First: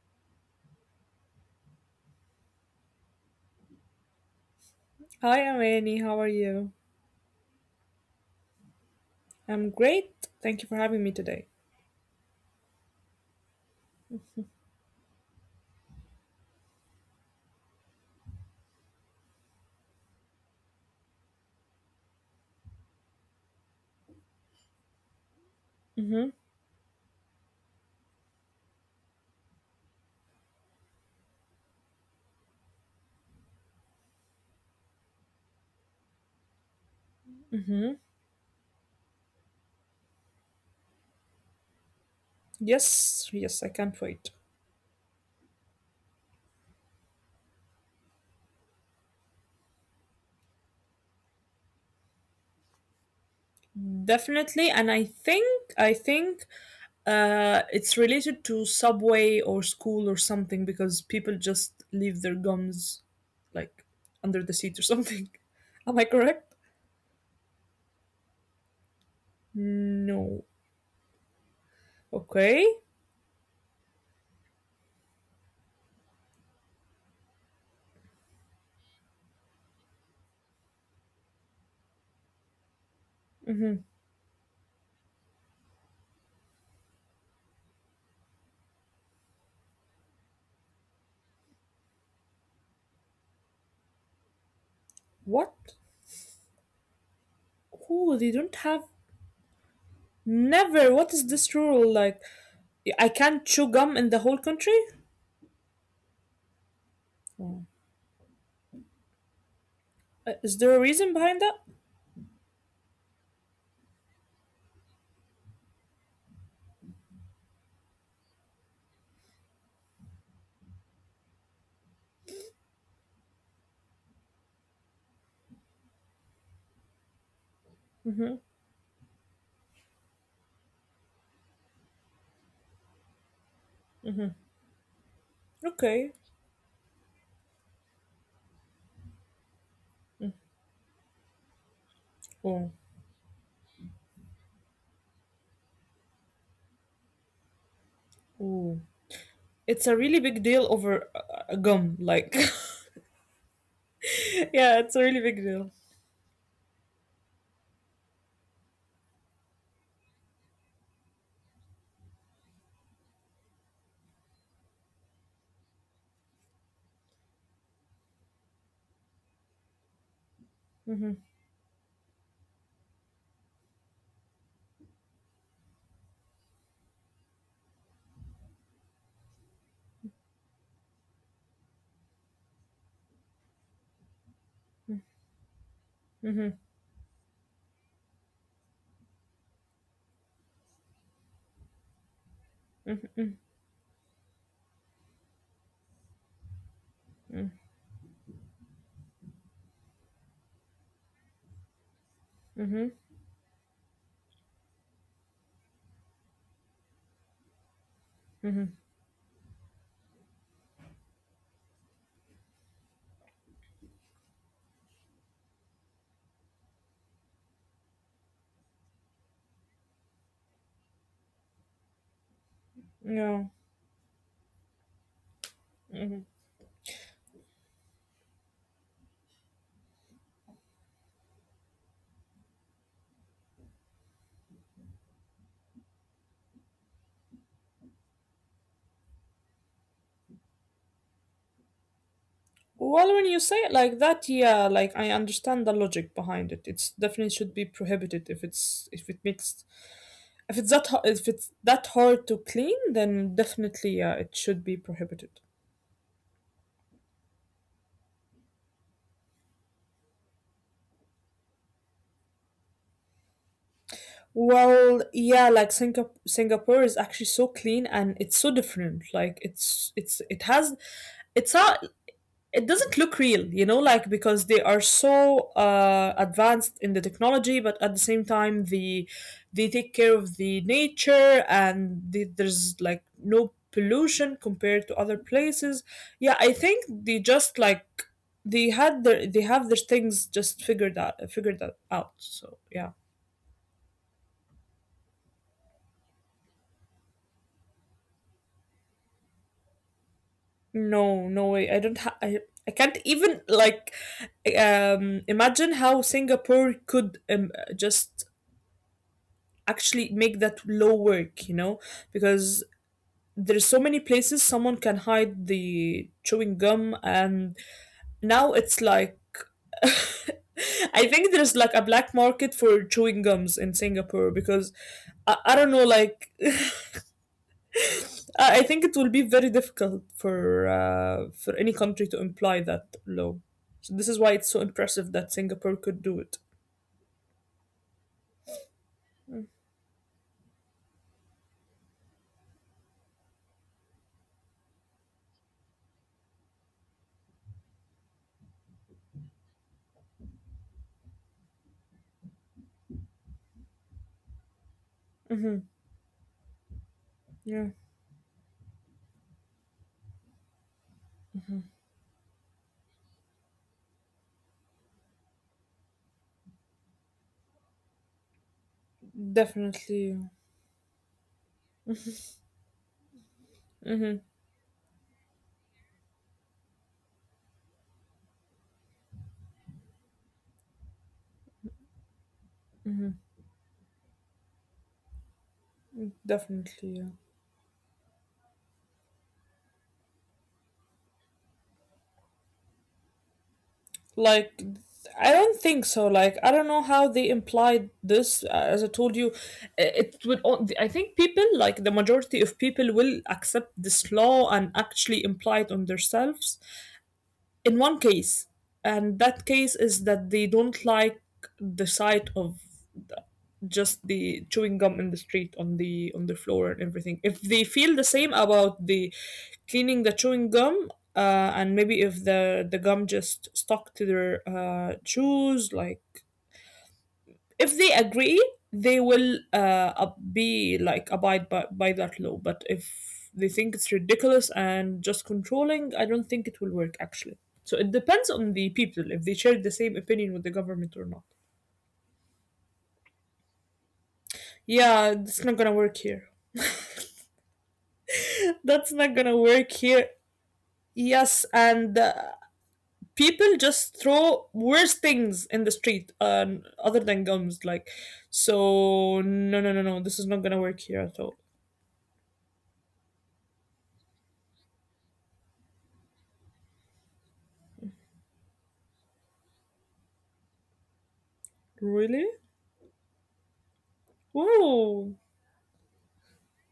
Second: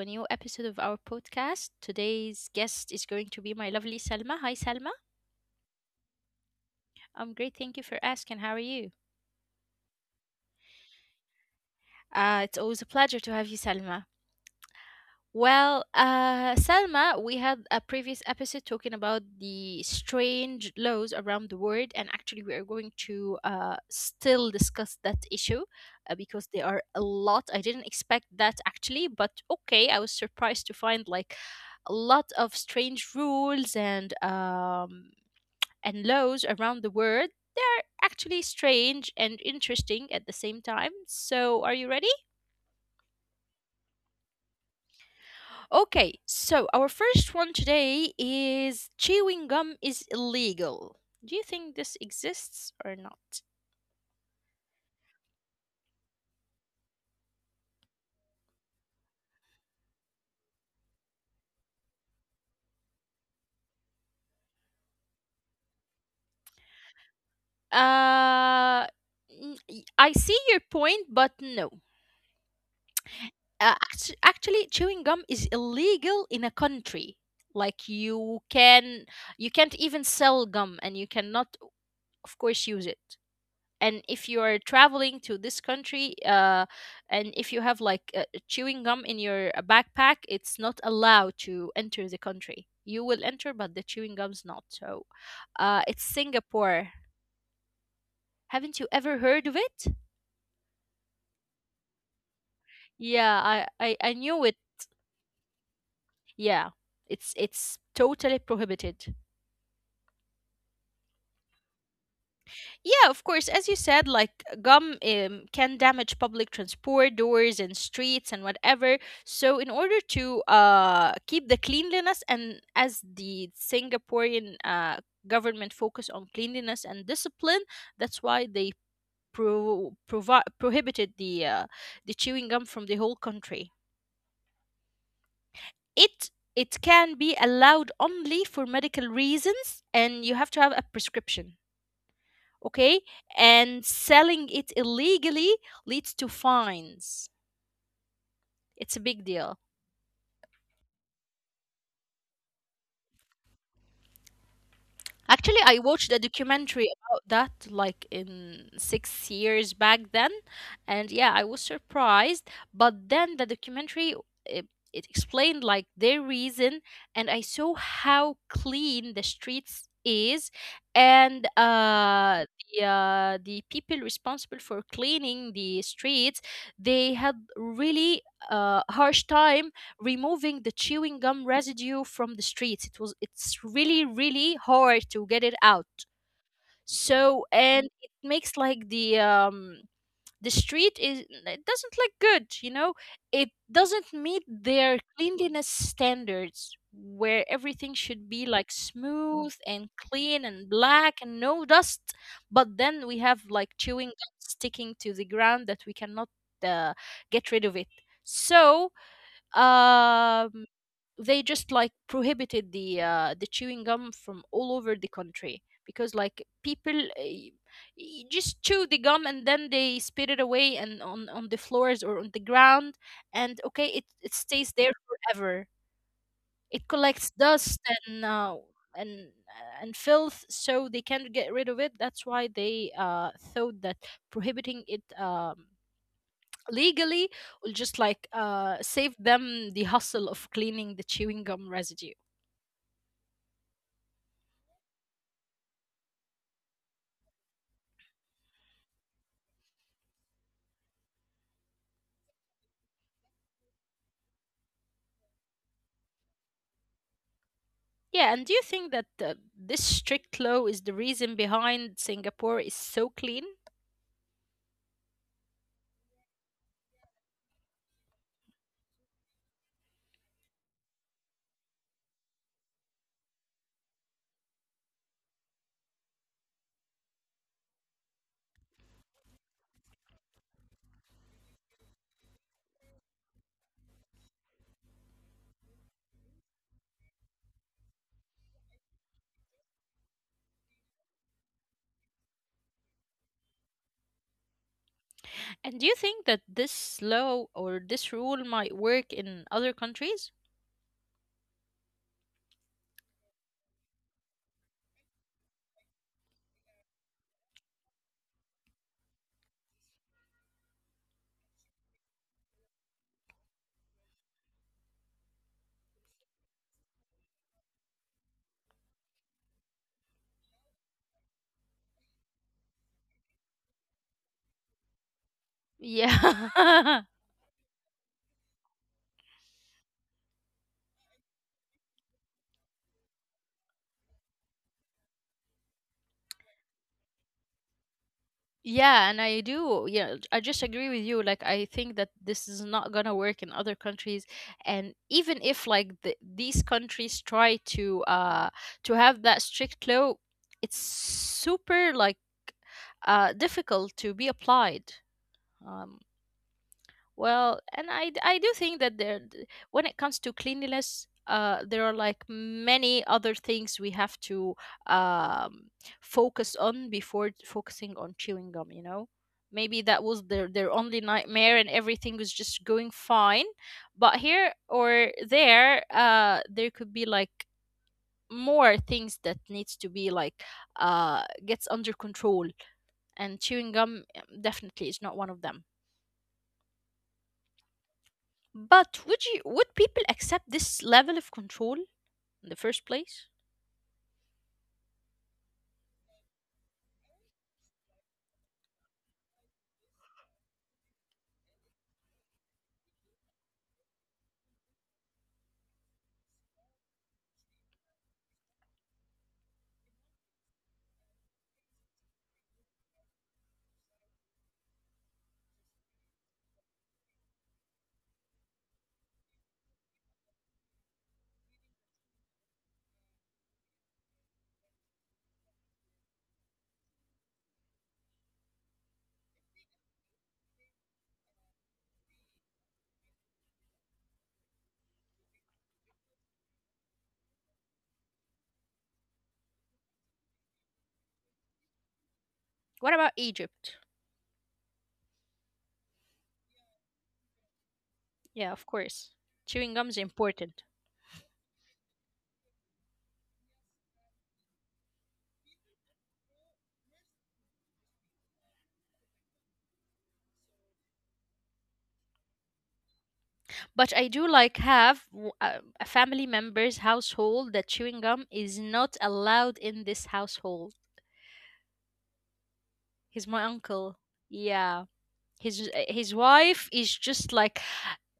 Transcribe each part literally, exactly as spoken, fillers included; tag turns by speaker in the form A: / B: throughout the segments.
A: a new episode of our podcast. Today's guest is going to be my lovely Selma. Hi, Selma.
B: Hi, I'm Annie. How are you?
A: I'm great. Thank you for asking. How are you?
B: I'm great. Thank you for having me today.
A: Uh, it's always a pleasure to have you, Selma. Well, uh, Selma, we had a previous episode talking about the strange laws around the world, and actually, we are going to uh, still discuss that issue uh,
B: Mm-hmm.
A: because there are a lot. I didn't expect that actually, but okay, I was surprised to find like a lot of strange rules and um, and laws around the world. They're
B: Mm-hmm.
A: actually strange and interesting at the same time. So, are you ready?
B: Yes, yes, I can't wait.
A: Okay, so our first one today is chewing gum is illegal. Do you think this exists or not?
B: Definitely. And I think, I think uh, it's related to subway or school or something because people just leave their gums like under the seat or something. Am I correct?
A: Uh, n- y- I see your
B: No.
A: point, but no.
B: Okay.
A: Uh, act- actually, chewing gum is illegal in a country. Like you can, you can't even sell gum, and you cannot, of course, use it. And if you
B: Mm-hmm.
A: are traveling to this country uh, and if you have like uh, chewing gum in your uh, backpack, it's not allowed to enter the country. You will enter, but the chewing gum's not. So uh, it's
B: What?
A: Singapore. Haven't you
B: Oh, they
A: ever
B: don't
A: heard of
B: have.
A: it?
B: Never. What is this rule? Like,
A: Yeah, i
B: I
A: i, I
B: can't
A: knew
B: chew
A: it.
B: gum in the whole country?
A: Yeah, it's it's totally
B: Oh.
A: prohibited.
B: Uh, Is there a reason behind that?
A: Yeah, of course. As you said, like gum um, can damage public transport, doors, and streets, and whatever. So, in order to uh, keep the cleanliness, and as the Singaporean uh, government focus on cleanliness and discipline, that's why they pro- provi- prohibited the uh, the chewing gum from the whole country. It it
B: Okay.
A: can be allowed only for medical reasons, and you have to have a prescription. Okay.
B: Oh.
A: And selling it illegally leads to fines. It's a big deal.
B: Ooh. It's a really big deal over uh, uh, gum. Like,
A: Actually,
B: yeah,
A: I
B: it's a
A: watched
B: really
A: a
B: big deal.
A: documentary about that like in six years back then, and yeah, I was surprised. But then the documentary it, it explained like their reason, and I saw how clean the streets is, and
B: Mm-hmm,
A: uh, the uh, the people responsible for cleaning the streets, they had really uh, harsh time removing the chewing gum residue from the streets. It was it's really really hard to get it out. So,
B: mm-hmm.
A: and it makes like the um the street is it doesn't look good, you know? It doesn't meet their cleanliness standards where everything should be like smooth and clean and black and no dust, but then we have like chewing gum sticking to the ground that we cannot uh, get rid of it. So um they just like prohibited the uh, the chewing gum from all over the country, because like people uh, y- y- just chew the gum and then they spit it away and on on the floors or on the ground. And okay, it, it
B: Yeah.
A: stays there forever. It collects
B: Hmm.
A: dust and uh, and and filth, so they can't get rid of it. That's why they uh, thought that prohibiting it um, legally will just like uh, save them the hustle of cleaning the chewing gum residue.
B: Well, when you say it like that, yeah, like I understand the logic behind it. It's definitely should be prohibited if it's if it makes, if it's that ho- if it's that hard to clean, then definitely yeah, it should be prohibited.
A: Yeah, and do you think that uh, this strict law is the reason behind Singapore is so clean?
B: Well, yeah, like Singap Singapore is actually so clean and it's so different. Like it's it's it has, it's not, it doesn't look real, you know, like because they are so uh advanced in the technology, but at the same time the they take care of the nature and the, there's like no pollution compared to other places. Yeah, I think they just like they had their they have their things just figured out figured that out. So yeah.
A: And do you think that this law or this rule might work in other countries?
B: No, no way. I don't ha- I, I can't even like um imagine how Singapore could um, just actually make that law work, you know? Because there's so many places someone can hide the chewing gum and now it's like I think there's like a black market for chewing gums in Singapore because I, I
A: Yeah.
B: don't know like. Uh, I think it will be very difficult for uh, for any country to imply that law. So this is why it's so impressive that Singapore could do it.
A: Yeah, and I do. Yeah, I just agree with you. Like, I think that this is not gonna work in other countries, and even if like the, these countries try to uh to have that strict law, it's super like uh difficult to be applied. Um,
B: Mm-hmm.
A: Well, and I, d- I do think that
B: Yeah,
A: there, d- when it comes to cleanliness, uh, there are like many other things we have to um, focus on before t- focusing on chewing gum, you know? Maybe that was their, their only nightmare
B: definitely.
A: and everything was just going fine. But here or
B: Mm-hmm.
A: there, uh, there could be like more things that needs to be like uh, gets under control. And chewing gum um, definitely is not one of them.
B: Definitely. Yeah.
A: But would you would people accept this level of control in the first place?
B: Like, I don't think so. Like, I don't know how they implied this. Uh, as I told you, it would. I think people, like the majority of people, will accept this law and actually imply it on themselves in one case, and that case is that they don't like the sight of the- just the chewing gum in the street on the on the floor and everything, if they feel the same about the cleaning the chewing gum, uh, and maybe if the the gum just stuck to their uh, shoes, like if they agree they will uh, ab- be like abide by, by that law. But if they think it's ridiculous and just controlling, I don't think it will work actually. So it depends on the people if they share the same opinion with the government or not.
A: What about Egypt?
B: Yeah, it's not gonna work here.
A: Yeah, of course. Chewing gum is
B: That's not
A: important.
B: gonna work here. Yes, and uh, people just throw worse things in the street, um, other than gums, like, so no, no, no, no, this is not gonna work here at all.
A: But I do like have w- a a family member's household that chewing gum is not allowed in this household. He's my
B: Really?
A: uncle. Yeah. His uh, his
B: Whoa.
A: wife is just like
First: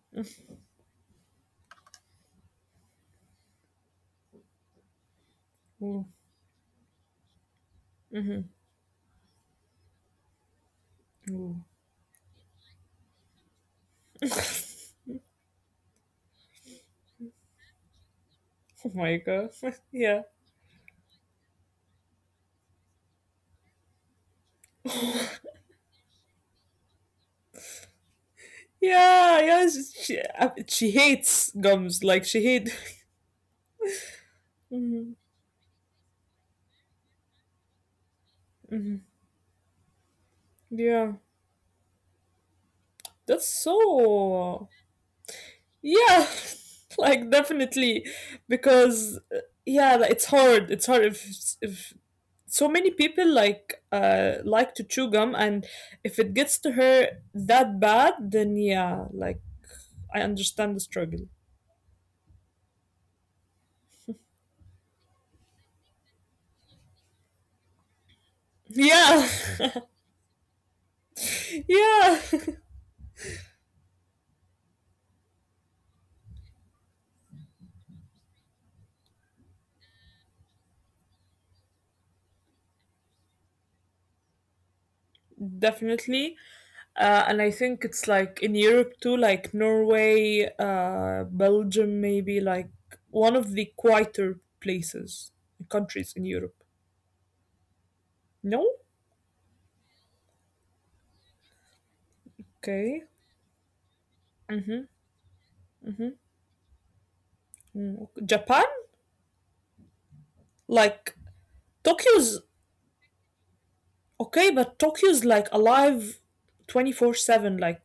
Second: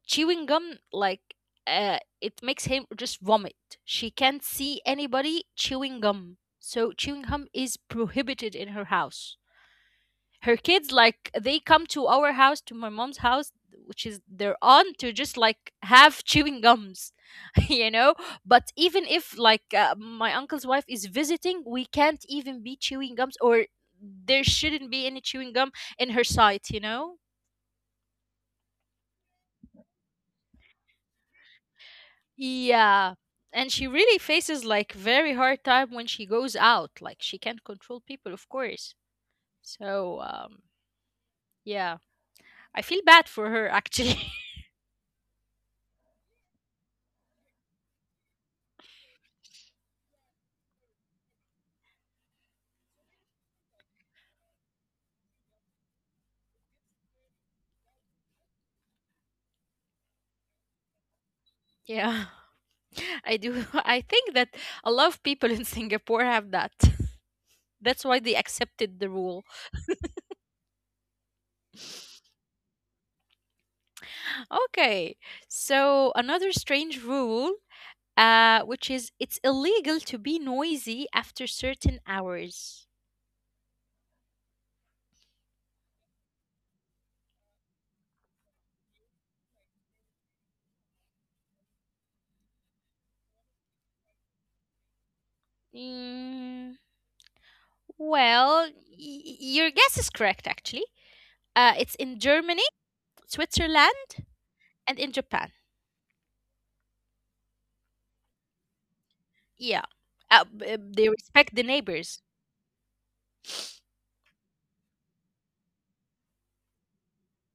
A: chewing gum, like uh, it makes him just vomit. She can't see anybody chewing
B: Mm,
A: gum. So chewing gum is prohibited in her house. Her kids like they
B: mm.
A: come to our house, to my mom's house, which is
B: Oh
A: their aunt, to just like have chewing gums. You know, but even
B: my
A: if
B: god.
A: like uh,
B: Yeah.
A: my uncle's wife is visiting, we can't even be chewing gums, or there shouldn't be any chewing gum in her sight, you know.
B: Yeah, yeah. She, she, uh, she hates gums. Like, she hate.
A: Yeah. And she really faces like
B: Mhm,
A: very hard time when she goes out. Like she can't control people, of course.
B: mhm.
A: So um
B: Yeah.
A: yeah. I feel bad for
B: That's
A: her actually.
B: so. Yeah. Like, definitely. Because, uh, yeah, like, it's hard. It's hard if, if so many people like uh like to chew gum, and if it gets to her that bad, then yeah, like, I understand the struggle.
A: Yeah. I do. I think that a lot of people in Singapore have that. That's why they accepted the
B: Yeah.
A: rule.
B: Yeah.
A: Okay. So another strange rule uh which is it's illegal to be noisy after certain hours.
B: Definitely. Uh, and I think it's like in Europe too, like Norway, uh, Belgium, maybe like one of the quieter places, countries in Europe.
A: Mm.
B: No?
A: Well, y- your guess is correct, actually. Uh, it's in Germany,
B: Okay.
A: Switzerland,
B: Mm-hmm, mm-hmm.
A: and in Japan.
B: Mm, Japan?
A: Yeah, uh, b- uh,
B: Like
A: they respect the
B: Tokyo's
A: neighbors.
B: okay, but Tokyo's like alive twenty-four seven, like,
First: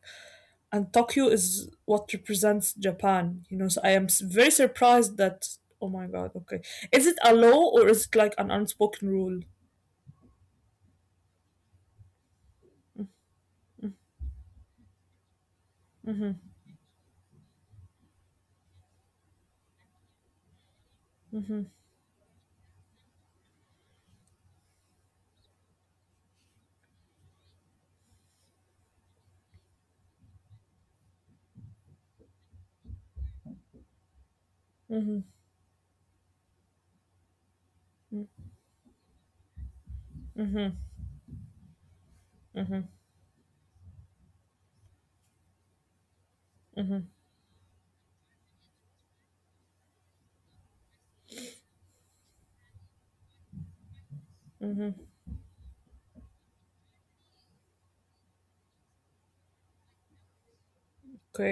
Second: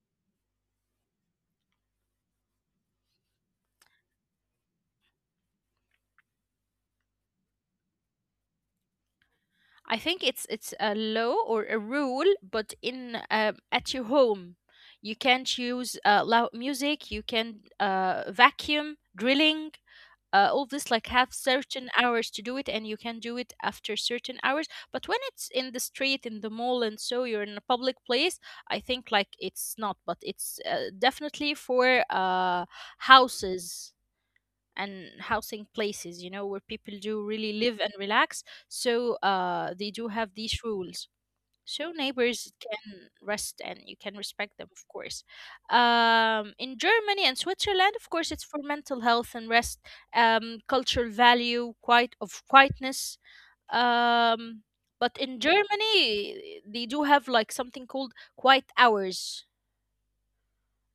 B: and Tokyo is what represents Japan, you know. So I am s- very surprised that, oh my god, okay. Is it a law or is it like an unspoken rule?
A: I think it's it's a law or a rule, but in um at your home, you can't use uh, loud music. You can uh, vacuum, drilling, uh, all this like have certain hours to do it, and you can do it after certain hours. But when it's in the street, in the mall and so you're in a public place, I think like it's not. But it's uh, definitely for uh, houses
B: Mm-hmm,
A: and housing places, you know, where people do really live and relax. So uh, they do have these rules so neighbors can rest and you can respect them, of course. Um, in Germany and Switzerland, of course it's for mental health and rest. Um, cultural value quite of quietness.
B: mm-hmm.
A: um, but in Germany they do have like something called quiet hours.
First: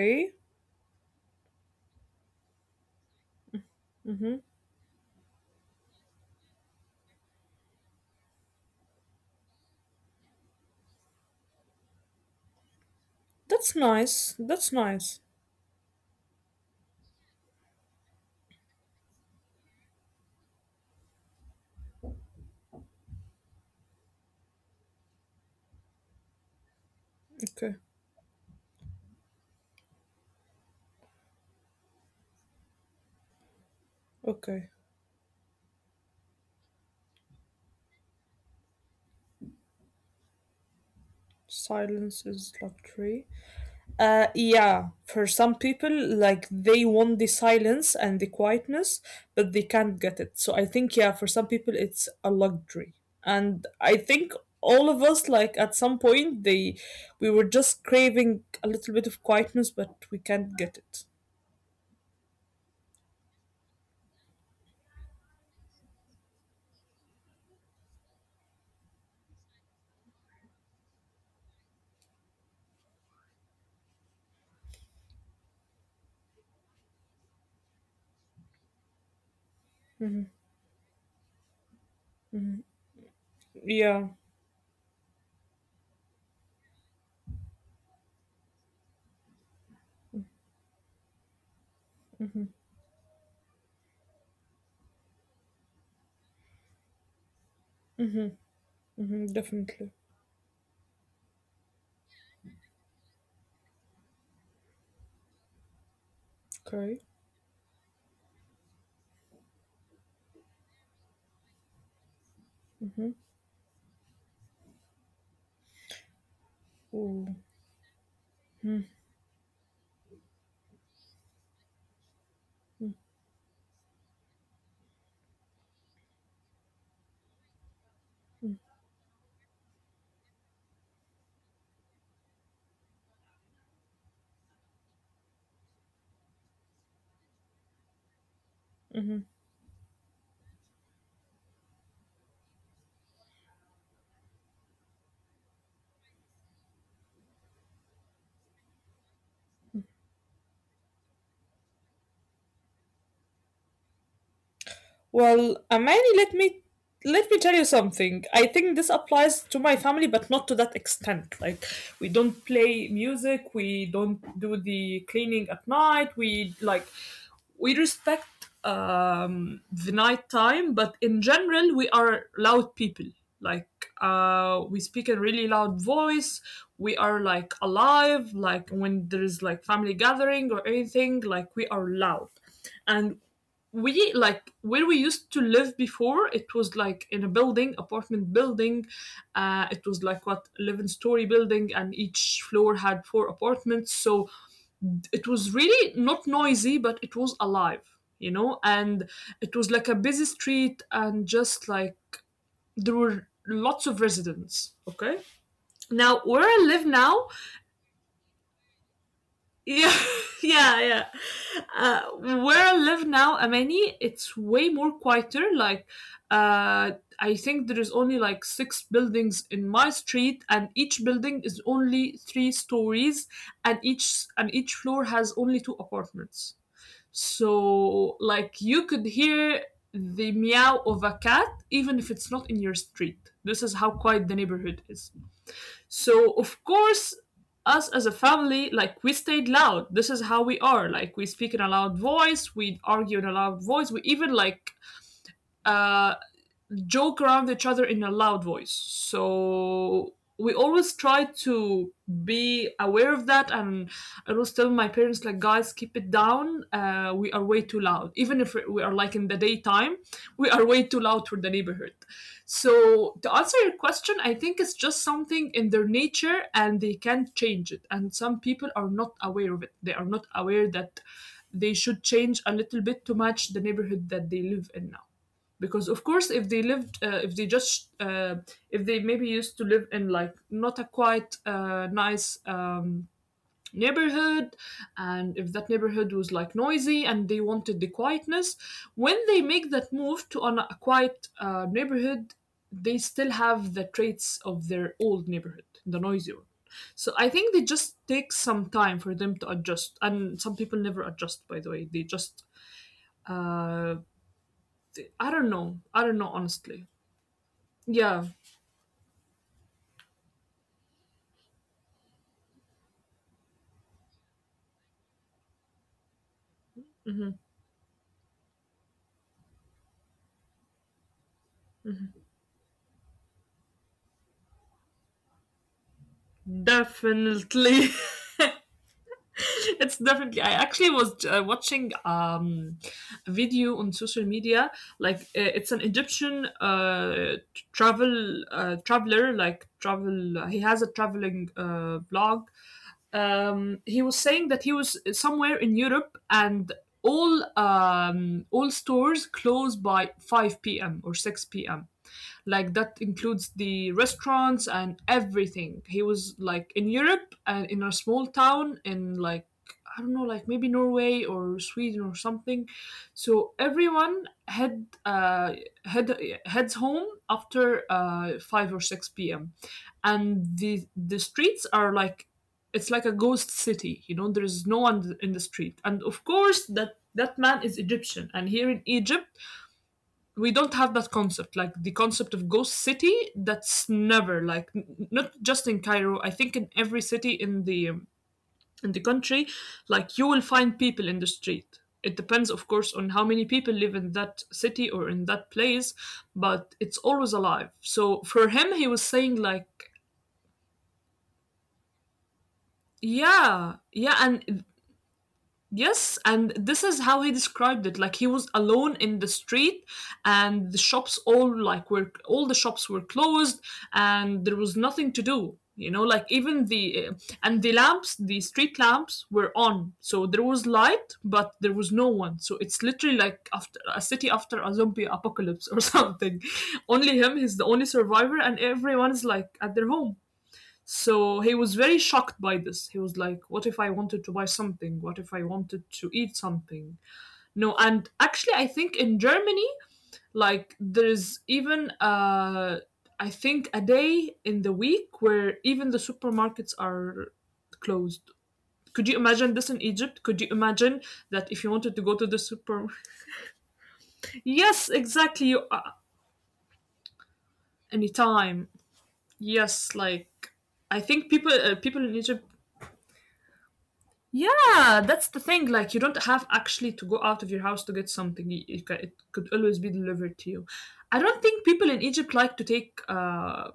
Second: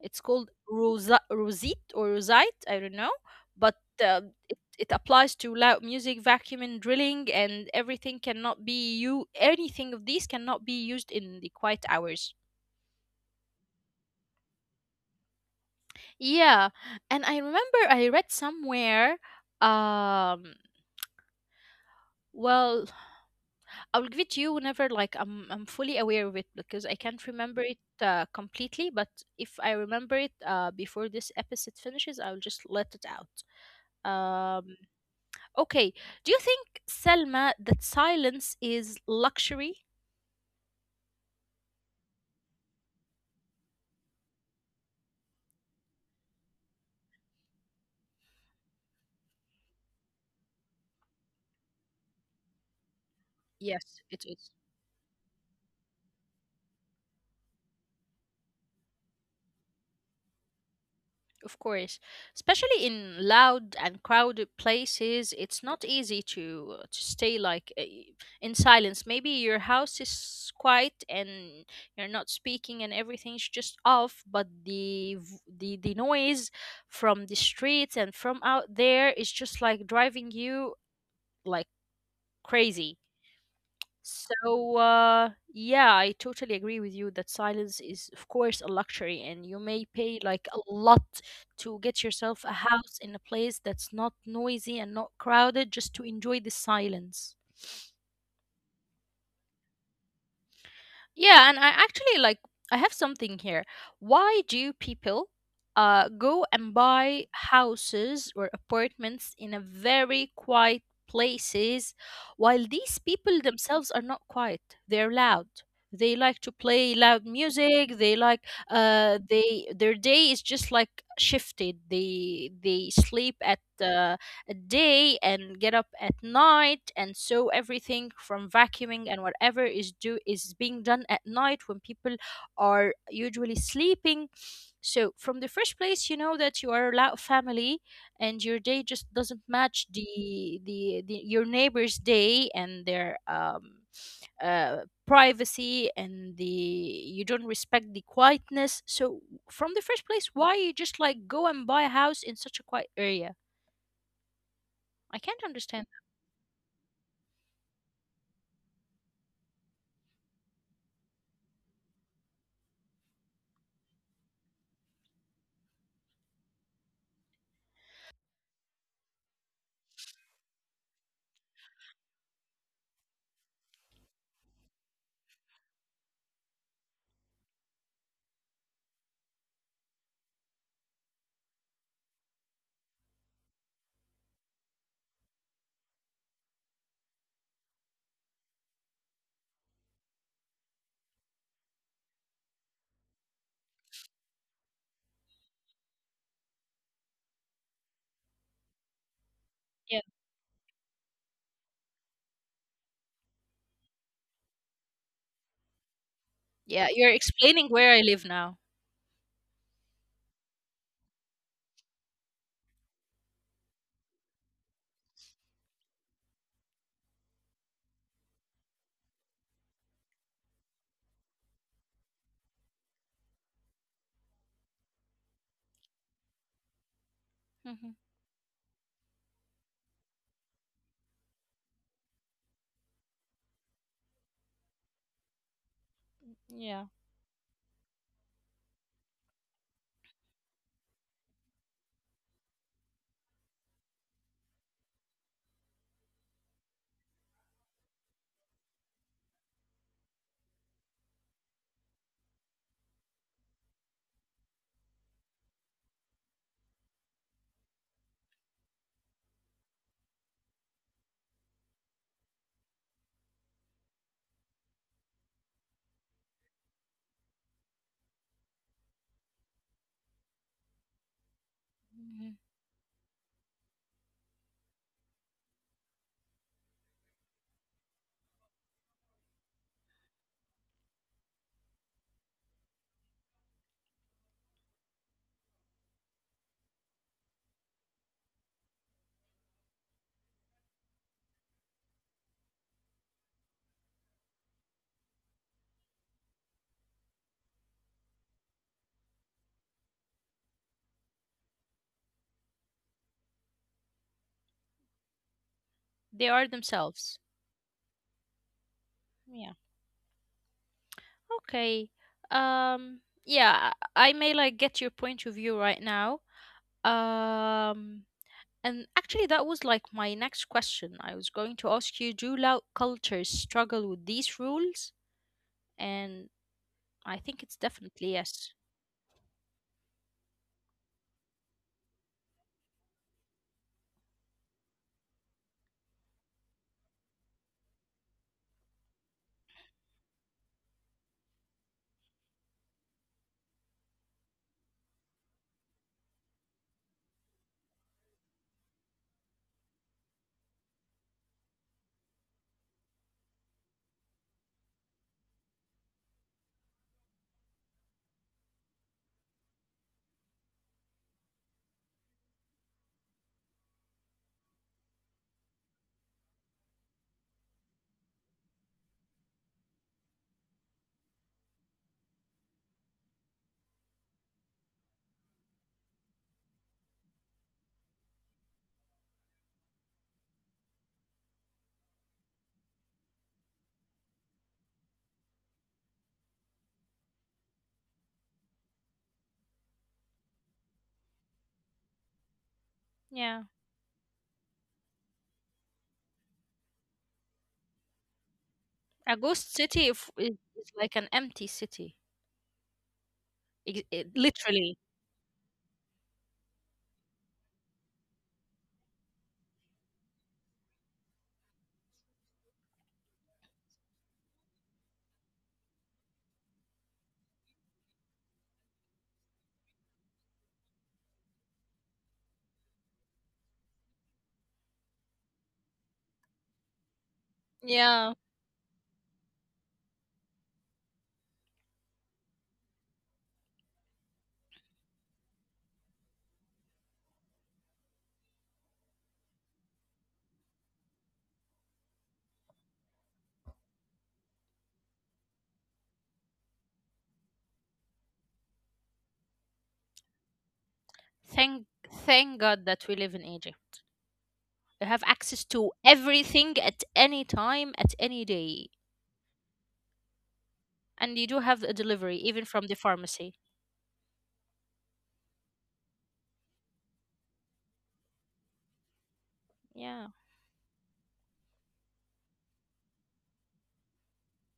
A: It's called rosa- rosite or rosite, I don't know. But uh,
B: Mm-hmm.
A: it, it applies to loud music, vacuuming, drilling, and everything cannot be you. Anything of these cannot be used in the quiet hours.
B: That's nice. That's nice.
A: Yeah, and I remember I read somewhere. Um, well, I'll give it to you whenever like I'm I'm fully aware of it because I can't
B: Okay.
A: remember it uh, completely. But if I remember it uh, before this episode finishes, I'll just let it out.
B: Okay.
A: Um, Okay. Do you think, Selma, that silence is luxury?
B: Silence is luxury. Uh, yeah. For some people, like they want the silence and the quietness, but they can't get it. So I think, yeah, for some people, it's a luxury. And I
A: Yes, it
B: think
A: is.
B: all of us, like at some point, they we were just craving a little bit of quietness, but we can't get it.
A: Of course, especially in loud and crowded places, it's not easy to uh, to stay like uh, in silence. Maybe your house is quiet and you're not speaking and everything's just off, but the v- the the noise from the streets and from out there is just like driving you like crazy.
B: Yeah.
A: So, uh, yeah, I totally agree with you that silence is, of course, a luxury, and you may pay like a lot to get yourself a house in a place that's not noisy and not crowded just to enjoy the silence.
B: Mm-hmm, definitely.
A: Yeah, and I actually like I have something here. Why do people uh go and buy houses or apartments in a very quiet places while these people themselves are not quiet? They're loud. They like to play loud
B: Okay.
A: music. They like uh they their day is just like shifted. They they sleep at uh, at day and get up at night, and so everything from vacuuming and whatever is do is being done at night when people are usually sleeping. So from the first place you know that you are a loud family, and your day just doesn't match the the, the your neighbor's day and their um uh, privacy, and the you don't respect the quietness. So from the first place, why you just like go and buy a house in such a quiet area? I can't understand.
B: Well, Amani, let me let me tell you something. I think this applies to my family, but not to that extent. Like we don't play music, we don't do the cleaning at night. We like, we respect um the night time, but in general we are loud people. Like uh we speak in really loud voice. We are like alive, like when there is like family gathering or anything, like we are loud. And we like where we used to live before, it was like in a building, apartment building. Uh it was like what, eleven story building, and each floor had four apartments. So it was really not noisy, but it was alive, you know.
A: Yeah.
B: And it was like a busy street, and just like there were lots of residents. Okay,
A: Yeah, you're
B: now where i
A: explaining
B: live
A: where I live
B: now
A: now.
B: yeah, yeah, yeah. Uh, where I live now, Amani, it's way more quieter. Like, uh, I think there is only like six buildings in my street, and each building is only three stories, and each and each floor has only two apartments.
A: Hmm.
B: So, like, you could hear the meow of a cat even if it's not in your street. This is how quiet the neighborhood is.
A: Yeah.
B: So of course, us as a family, like we stayed loud. This is how we are. Like we speak in a loud voice. We argue in a loud voice. We even like uh joke around each other in a loud voice. So we always try to be aware of that. And I always tell my parents, like, guys, keep it down. Uh, we are way too loud, even if we are like in the daytime. We are way too loud for the neighborhood. So to answer your question, I think it's just something in their nature and they can't change it. And some people are not aware of it, they are not aware that
A: Hmm.
B: they should change a little bit to match the neighborhood that they live in now. Because of course, if they lived uh, if they just uh, if they maybe used to live in like not a quite uh, nice um, neighborhood, and if that neighborhood was like noisy and they wanted the quietness, when they make that move to an, a quiet uh, neighborhood, they still have the traits of their old neighborhood, the noisy one. So I think they just take some time for them to adjust, and some people never adjust, by the way. They just uh they, I
A: They
B: don't
A: are
B: know, I don't know
A: themselves.
B: honestly. Yeah,
A: Yeah. Okay. Um yeah, I I may like get your point of view right now. Um
B: mhm,
A: and actually that was like my next question. I was going to ask you, do loud cultures struggle with these rules? And I think it's definitely yes.
B: definitely. It's definitely. I actually was uh, watching um, a video on social media. Like uh, it's an Egyptian uh, t- travel uh, traveler. Like travel, he has a traveling uh, blog. Um, he was saying that he was somewhere in Europe, and all um, all stores close by five p m or six p m. Like that includes the restaurants and everything. He was like in Europe and in a small town in like, I don't know, like maybe Norway or Sweden or something. So everyone head uh, head heads home after uh, five or six p m And the the streets are like, it's like a ghost city. You know, there is no one in the street, and of course that, that man is Egyptian, and here in Egypt we don't have that concept, like the concept of ghost city. That's never like n- not just in Cairo. I think in every city in the um, in the country, like you will find people in the street. It depends
A: Yeah.
B: of course on how many people live in that city or in that place, but it's always alive. So
A: A
B: for
A: ghost
B: him, he was
A: city if,
B: saying
A: is,
B: like,
A: is like an empty city. Ex- it-
B: yeah,
A: literally.
B: yeah, and yes, and this is how he described it. Like he was alone in the street, and the shops all like were all the shops were closed, and there was nothing to do. You know, like even the uh, and the lamps, the street lamps were on, so there was light, but there was no one. So it's literally like after a city after a zombie apocalypse or something. Only him,
A: Yeah.
B: he's the only survivor, and everyone is like at their home. So he was very shocked by this. He was like, what if I wanted to buy something? What if I wanted to eat something? No, and actually, I think in Germany, like, there's even, uh, I think, a day in the week where even the supermarkets are closed. Could you imagine this in Egypt? Could you
A: Thank
B: imagine that
A: Thank
B: if you
A: God
B: wanted to
A: that
B: go
A: we
B: to the
A: live in
B: super?
A: Egypt. You have access
B: Yes,
A: to
B: exactly. You,
A: everything
B: uh,
A: at any time, at any day.
B: anytime. Yes, like
A: And you do have a
B: I think
A: delivery
B: people
A: even
B: uh,
A: from the
B: people in Egypt.
A: pharmacy.
B: Yeah, that's the thing. Like, you don't have actually to go out of your house to get something. Y- It, ca- it
A: Yeah.
B: could always be delivered to you. I don't think people in Egypt like to take uh,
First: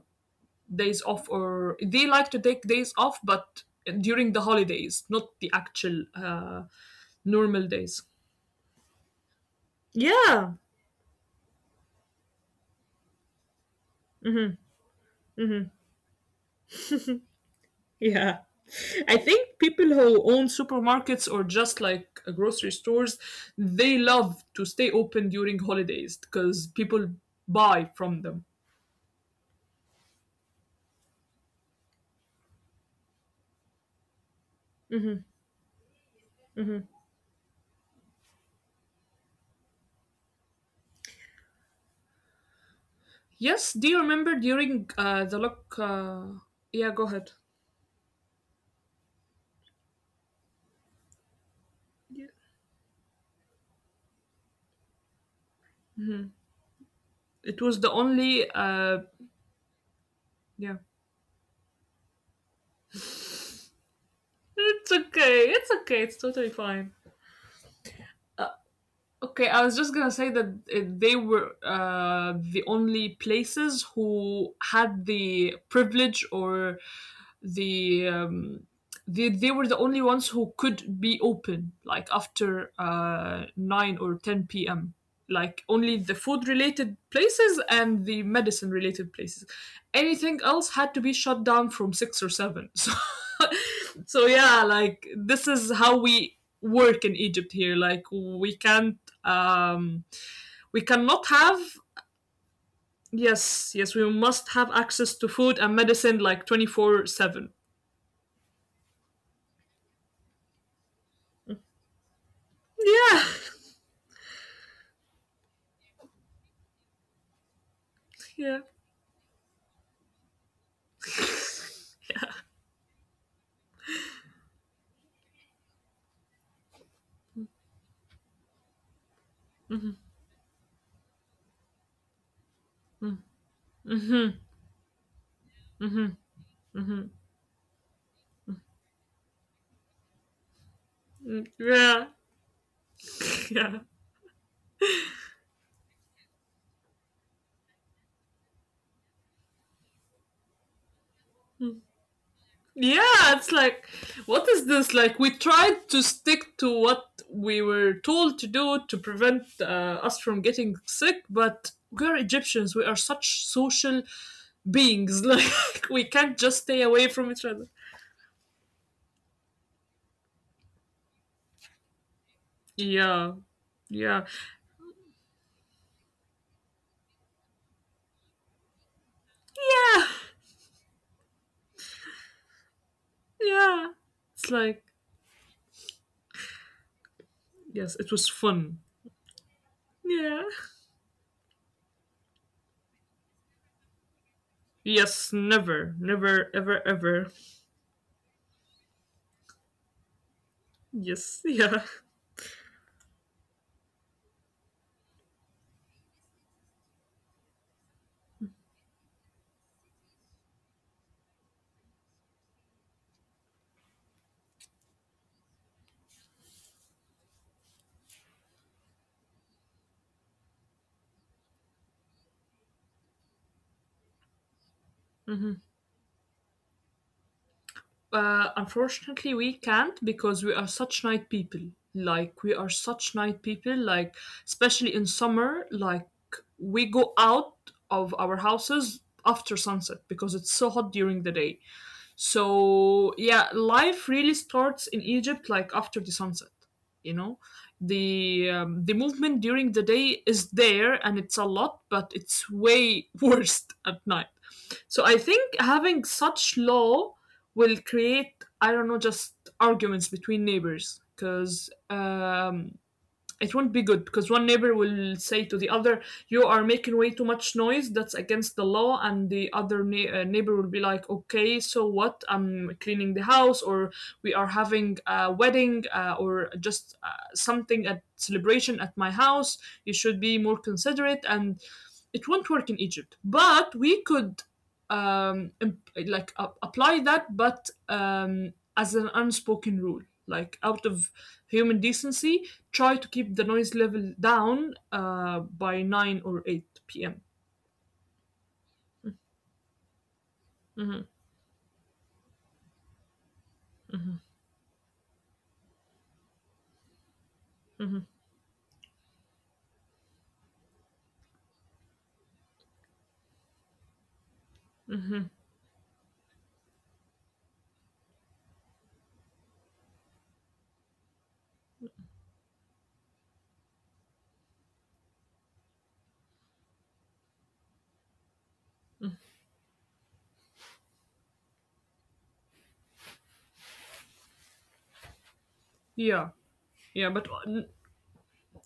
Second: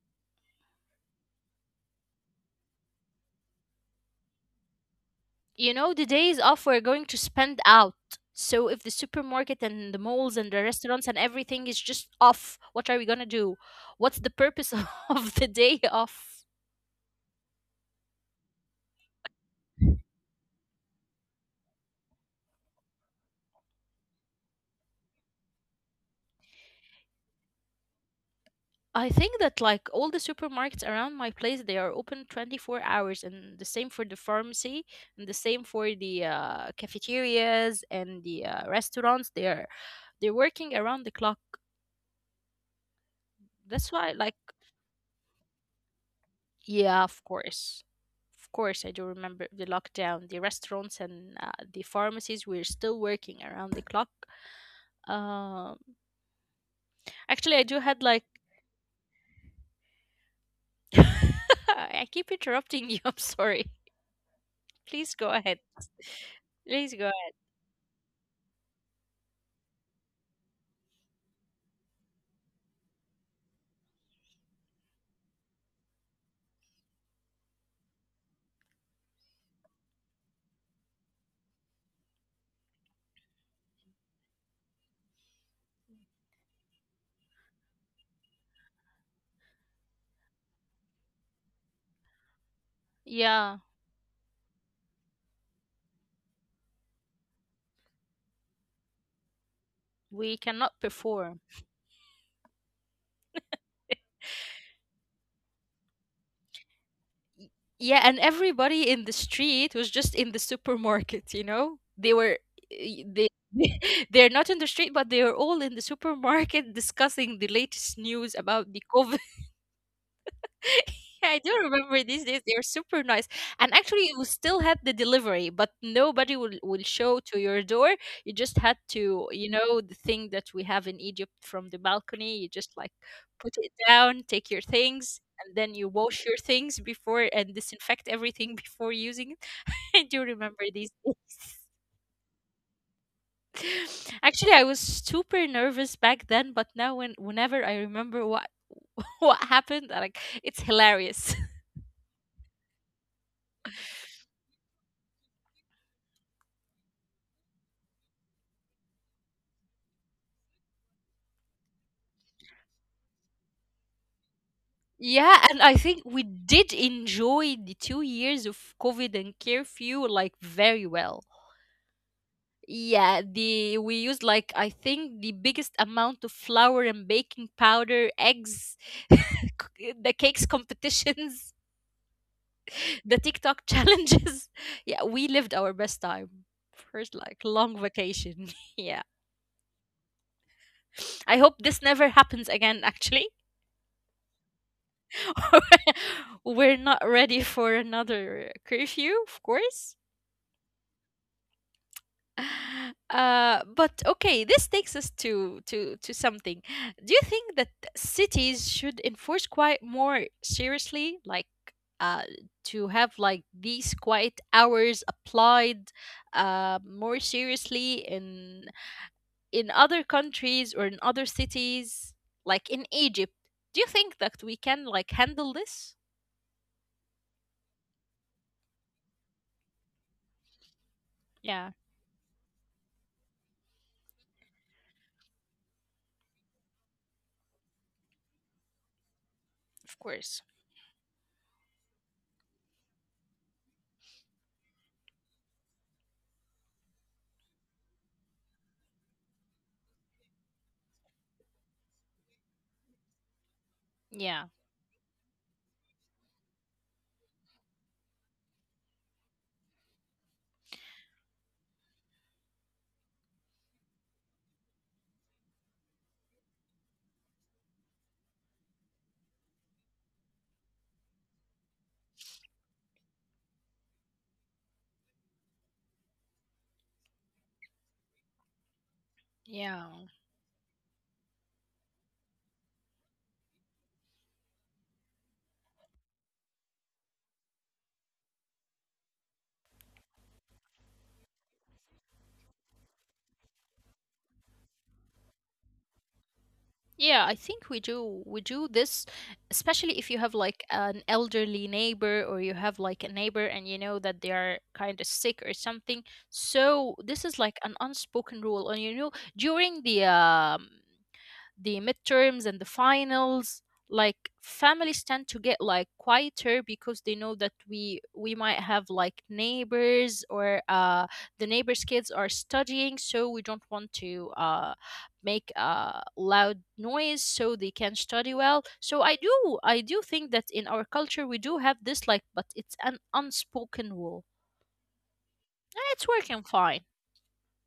B: days off, or they like to take days off, but during the holidays, not the
A: You know,
B: actual
A: the days
B: uh,
A: off we're going to spend
B: normal
A: out.
B: days.
A: So if the supermarket and the malls and
B: Yeah,
A: the restaurants and everything is just off, what are we gonna do? What's the purpose of the day off?
B: yeah. I think people who own supermarkets or just like uh, grocery stores, they love to stay open during holidays because people buy from them.
A: I think that like all the supermarkets around my place, they are open twenty-four hours, and the same for the pharmacy, and the same for the uh, cafeterias and the uh, restaurants. They are they're working around the clock.
B: Yes, do
A: That's
B: you
A: why, like,
B: remember during uh, the lock? Uh, Yeah, go
A: yeah, of
B: ahead.
A: course, of course, I do remember the lockdown. The restaurants and uh, the
B: Yeah.
A: pharmacies were still working around the clock. Um,
B: Mhm.
A: Actually,
B: It
A: I
B: was
A: do
B: the
A: had like
B: only. Uh, Yeah,
A: I keep interrupting you. I'm sorry.
B: it's
A: Please go
B: okay.
A: ahead.
B: It's okay. It's totally fine.
A: Please go.
B: Okay, I was just gonna say that uh, they were uh, the only places who had the privilege or the um, they, they were the only ones who could be open like after uh, nine or ten p m. Like only the food related places and the medicine related places, anything else had to be shut down from six or seven. So,
A: Yeah,
B: so yeah, like this is how we work in Egypt here. Like we can't, um,
A: we cannot
B: we cannot
A: perform.
B: have. Yes, yes, we must have access to food and medicine like twenty four seven.
A: Yeah, and everybody in the street was just in the supermarket, you know? They were y-
B: Yeah,
A: they they're not in the street, but they are all in the supermarket discussing the latest news
B: yeah.
A: about the COVID. I do remember these days. They're super nice. And actually, you still had the delivery, but nobody will, will show to your door. You just had to, you know, the thing that we have in Egypt from the balcony. You just like put
B: Mhm,
A: it down, take your things,
B: mhm,
A: and then you
B: mhm,
A: wash your things before and disinfect everything before using it. I do
B: mm,
A: remember these
B: yeah,
A: days.
B: yeah.
A: Actually, I was super nervous back then, but now when whenever I remember what what happened, like it's hilarious.
B: Yeah, it's like, what is this? Like, we tried to stick to what we were told to do to prevent uh, us from getting sick, but we're Egyptians. We are such social beings. Like, we can't
A: Yeah,
B: just
A: and I
B: stay
A: think
B: away
A: we
B: from each other.
A: did enjoy the two years of COVID and curfew like very well.
B: Yeah,
A: Yeah,
B: yeah,
A: the we used like I think the biggest amount of flour and baking powder, eggs,
B: yeah,
A: c- the cakes competitions,
B: yeah.
A: the
B: It's
A: TikTok
B: like,
A: challenges. Yeah, we lived our best time.
B: yes,
A: First
B: it was
A: like long
B: fun.
A: vacation. Yeah.
B: Yeah.
A: I hope this never happens again actually.
B: Yes, never, never, ever, ever.
A: We're not ready for another uh, curfew, of course.
B: Yes, yeah.
A: Uh, but okay, this takes us to to to something. Do you think that cities should enforce quiet more seriously, like uh, to have like these quiet hours applied uh, more seriously in in other countries or in other cities, like in Egypt? Do you think that we
B: Mhm.
A: can like handle this?
B: Uh, unfortunately, we can't because we are such night people. Like
A: Yeah,
B: we are such night people. Like especially in summer, like we go out of our houses after sunset because it's so
A: of
B: hot
A: course.
B: during the day. So yeah, life really starts in Egypt like after the sunset. You know, the um, the movement during the day is there and it's a lot, but it's way worse at night. So I
A: Yeah,
B: think having such law will create, I don't know, just arguments between neighbors because um, it won't be good because one neighbor will say to the other, "You are making way too much noise. That's against the law." And the other nei- uh, neighbor will be like, "Okay, so what? I'm cleaning the house, or we are having a wedding, uh, or just uh, something at celebration at my house. You should be
A: yeah.
B: more considerate." And it won't work in Egypt, but we could um imp- like a- apply that but um as an unspoken rule. Like, out of human decency, try to keep the noise level down uh, by nine or eight p m
A: Yeah, I think we do we do this, especially if you
B: Hmm.
A: have like an elderly neighbor or you have like a neighbor and you know that they are kind of sick or something. So this
B: Hmm.
A: is like an unspoken rule, and you know during the um the midterms and the finals like families tend to get like quieter because they know that we we might have like neighbors or uh the neighbors kids are studying, so we don't want to uh make a loud noise so they can study well. So i do i do think that in our culture we do have this, like, but it's an unspoken rule
B: Yeah,
A: and it's
B: yeah, but
A: working fine.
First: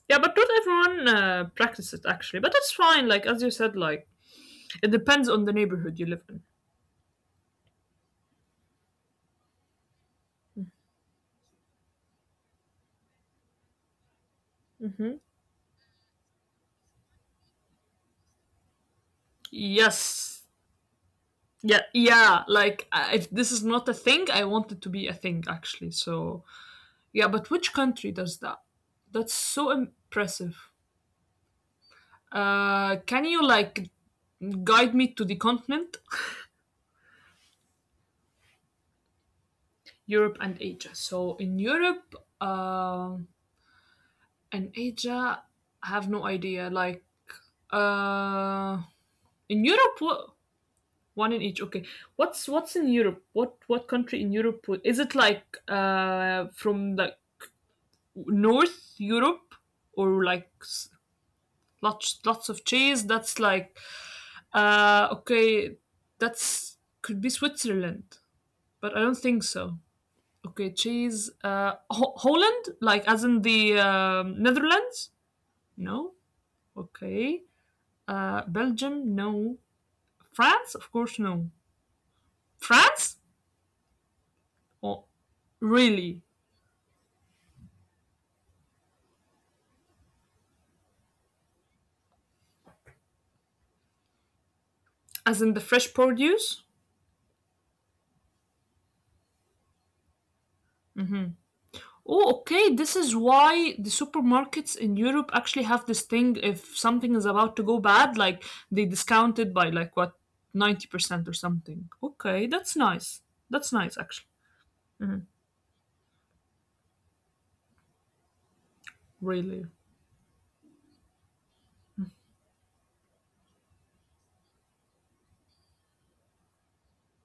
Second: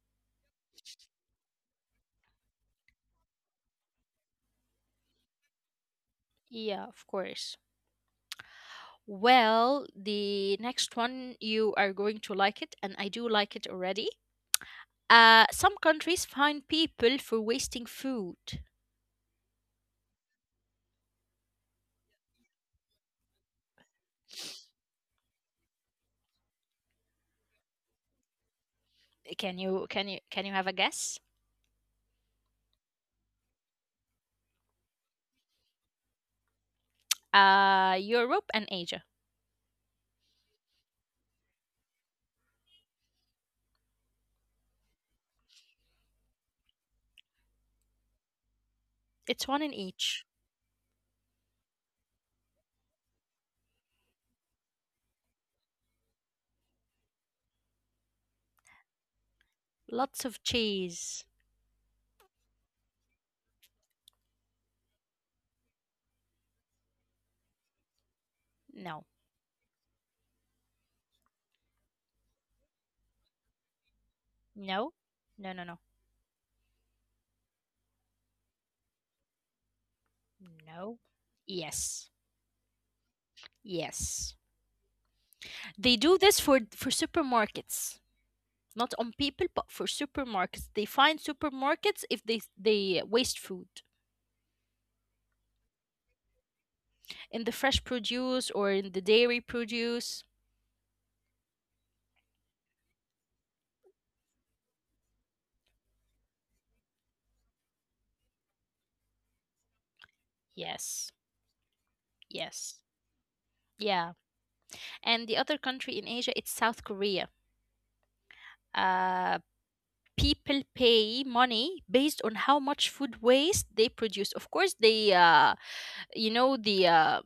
B: yeah, but not everyone uh, practices it actually. But that's fine. Like as you said, like it depends on the neighborhood you live in.
A: Yeah, of course. Well, the next one you are going to like it, and I do like it already.
B: Hmm.
A: Uh, some countries fine people for wasting food.
B: Yes. Yeah, yeah. Like uh, if this is not a thing, I want it to be a thing actually. So yeah, but which country does that? That's
A: Can
B: so
A: you can you can you have
B: impressive.
A: a guess?
B: Uh, can you like guide me to the continent?
A: Uh, Europe and Asia.
B: Europe and Asia. So in Europe uh, and Asia, I have no idea. Like uh,
A: It's one
B: in
A: in
B: Europe,
A: each.
B: what, one in each. Okay, what's what's in Europe? What what country in Europe is it? Like uh, from like North Europe
A: Lots
B: or
A: of
B: like
A: cheese.
B: lots lots of cheese? That's like, uh, okay, that's, could be Switzerland, but I
A: No,
B: don't think so. Okay, cheese. Uh, Ho- Holland, like as in the um,
A: no,
B: Netherlands?
A: no, no, no,
B: No. Okay. Uh, Belgium, no. France, of
A: no.
B: course, no.
A: Yes,
B: France?
A: yes.
B: Oh,
A: They do
B: really?
A: this for for supermarkets, not on people, but for supermarkets. They fine supermarkets if they they waste food.
B: As in the fresh produce?
A: In the fresh produce or in the dairy produce.
B: Oh, okay. This is why the supermarkets in Europe actually have this thing. If something is about to go bad, like they discount it by like what, ninety
A: Yes,
B: percent or something. Okay, that's
A: yes,
B: nice. That's nice,
A: yeah.
B: actually. Hmm.
A: And the other country in Asia, it's South Korea. Uh,
B: Really.
A: people pay money based on how much food waste they produce. Of course, they, uh, you know, the uh,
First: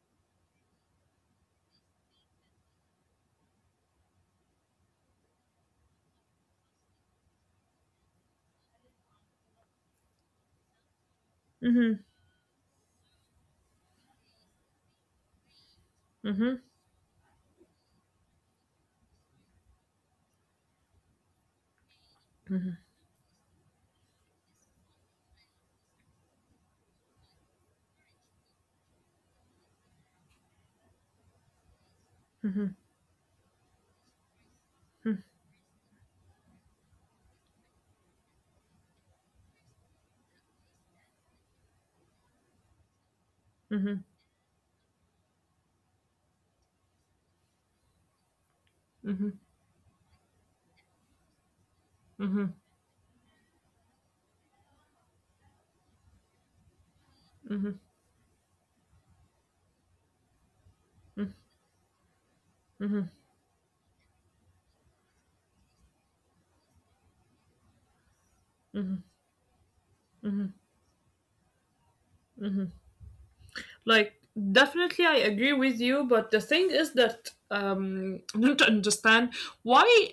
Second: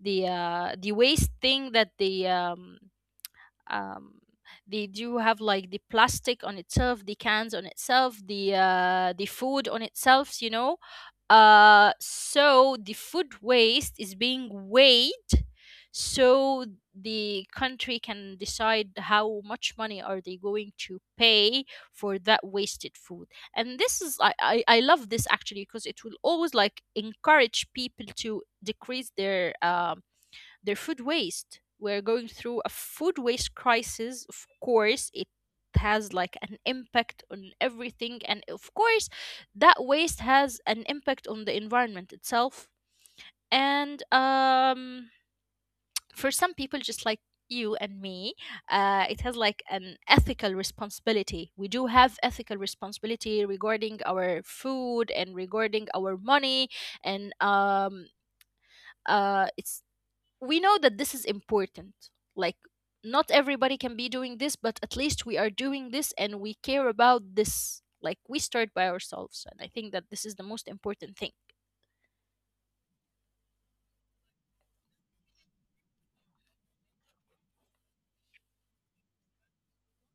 A: the uh, the waste thing that they um, um, they do have like the plastic on itself, the cans on itself, the uh, the food on itself, you know. Uh,
B: Hmm.
A: so the food waste is being weighed,
B: Hmm.
A: so the country can decide how much money are they going to pay for that wasted food. And this is i i, I love this actually because it will always like encourage people to decrease their um their food waste. We're going through a food waste crisis. Of course, it has like an impact on everything. And of course, that waste has an impact on the environment itself. And um, for some people, just like you and me, uh, it
B: Hmm.
A: has like an ethical responsibility. We do have
B: Hmm.
A: ethical responsibility regarding our food and regarding our money, and um, uh, it's we know that this is important. Like,
B: Mhm.
A: not everybody can be doing this, but at least we are doing this and we care about this. Like, we start by ourselves. And I think that this is the most important thing.
B: Like, definitely, I agree with you, but the thing is that um, I don't understand why,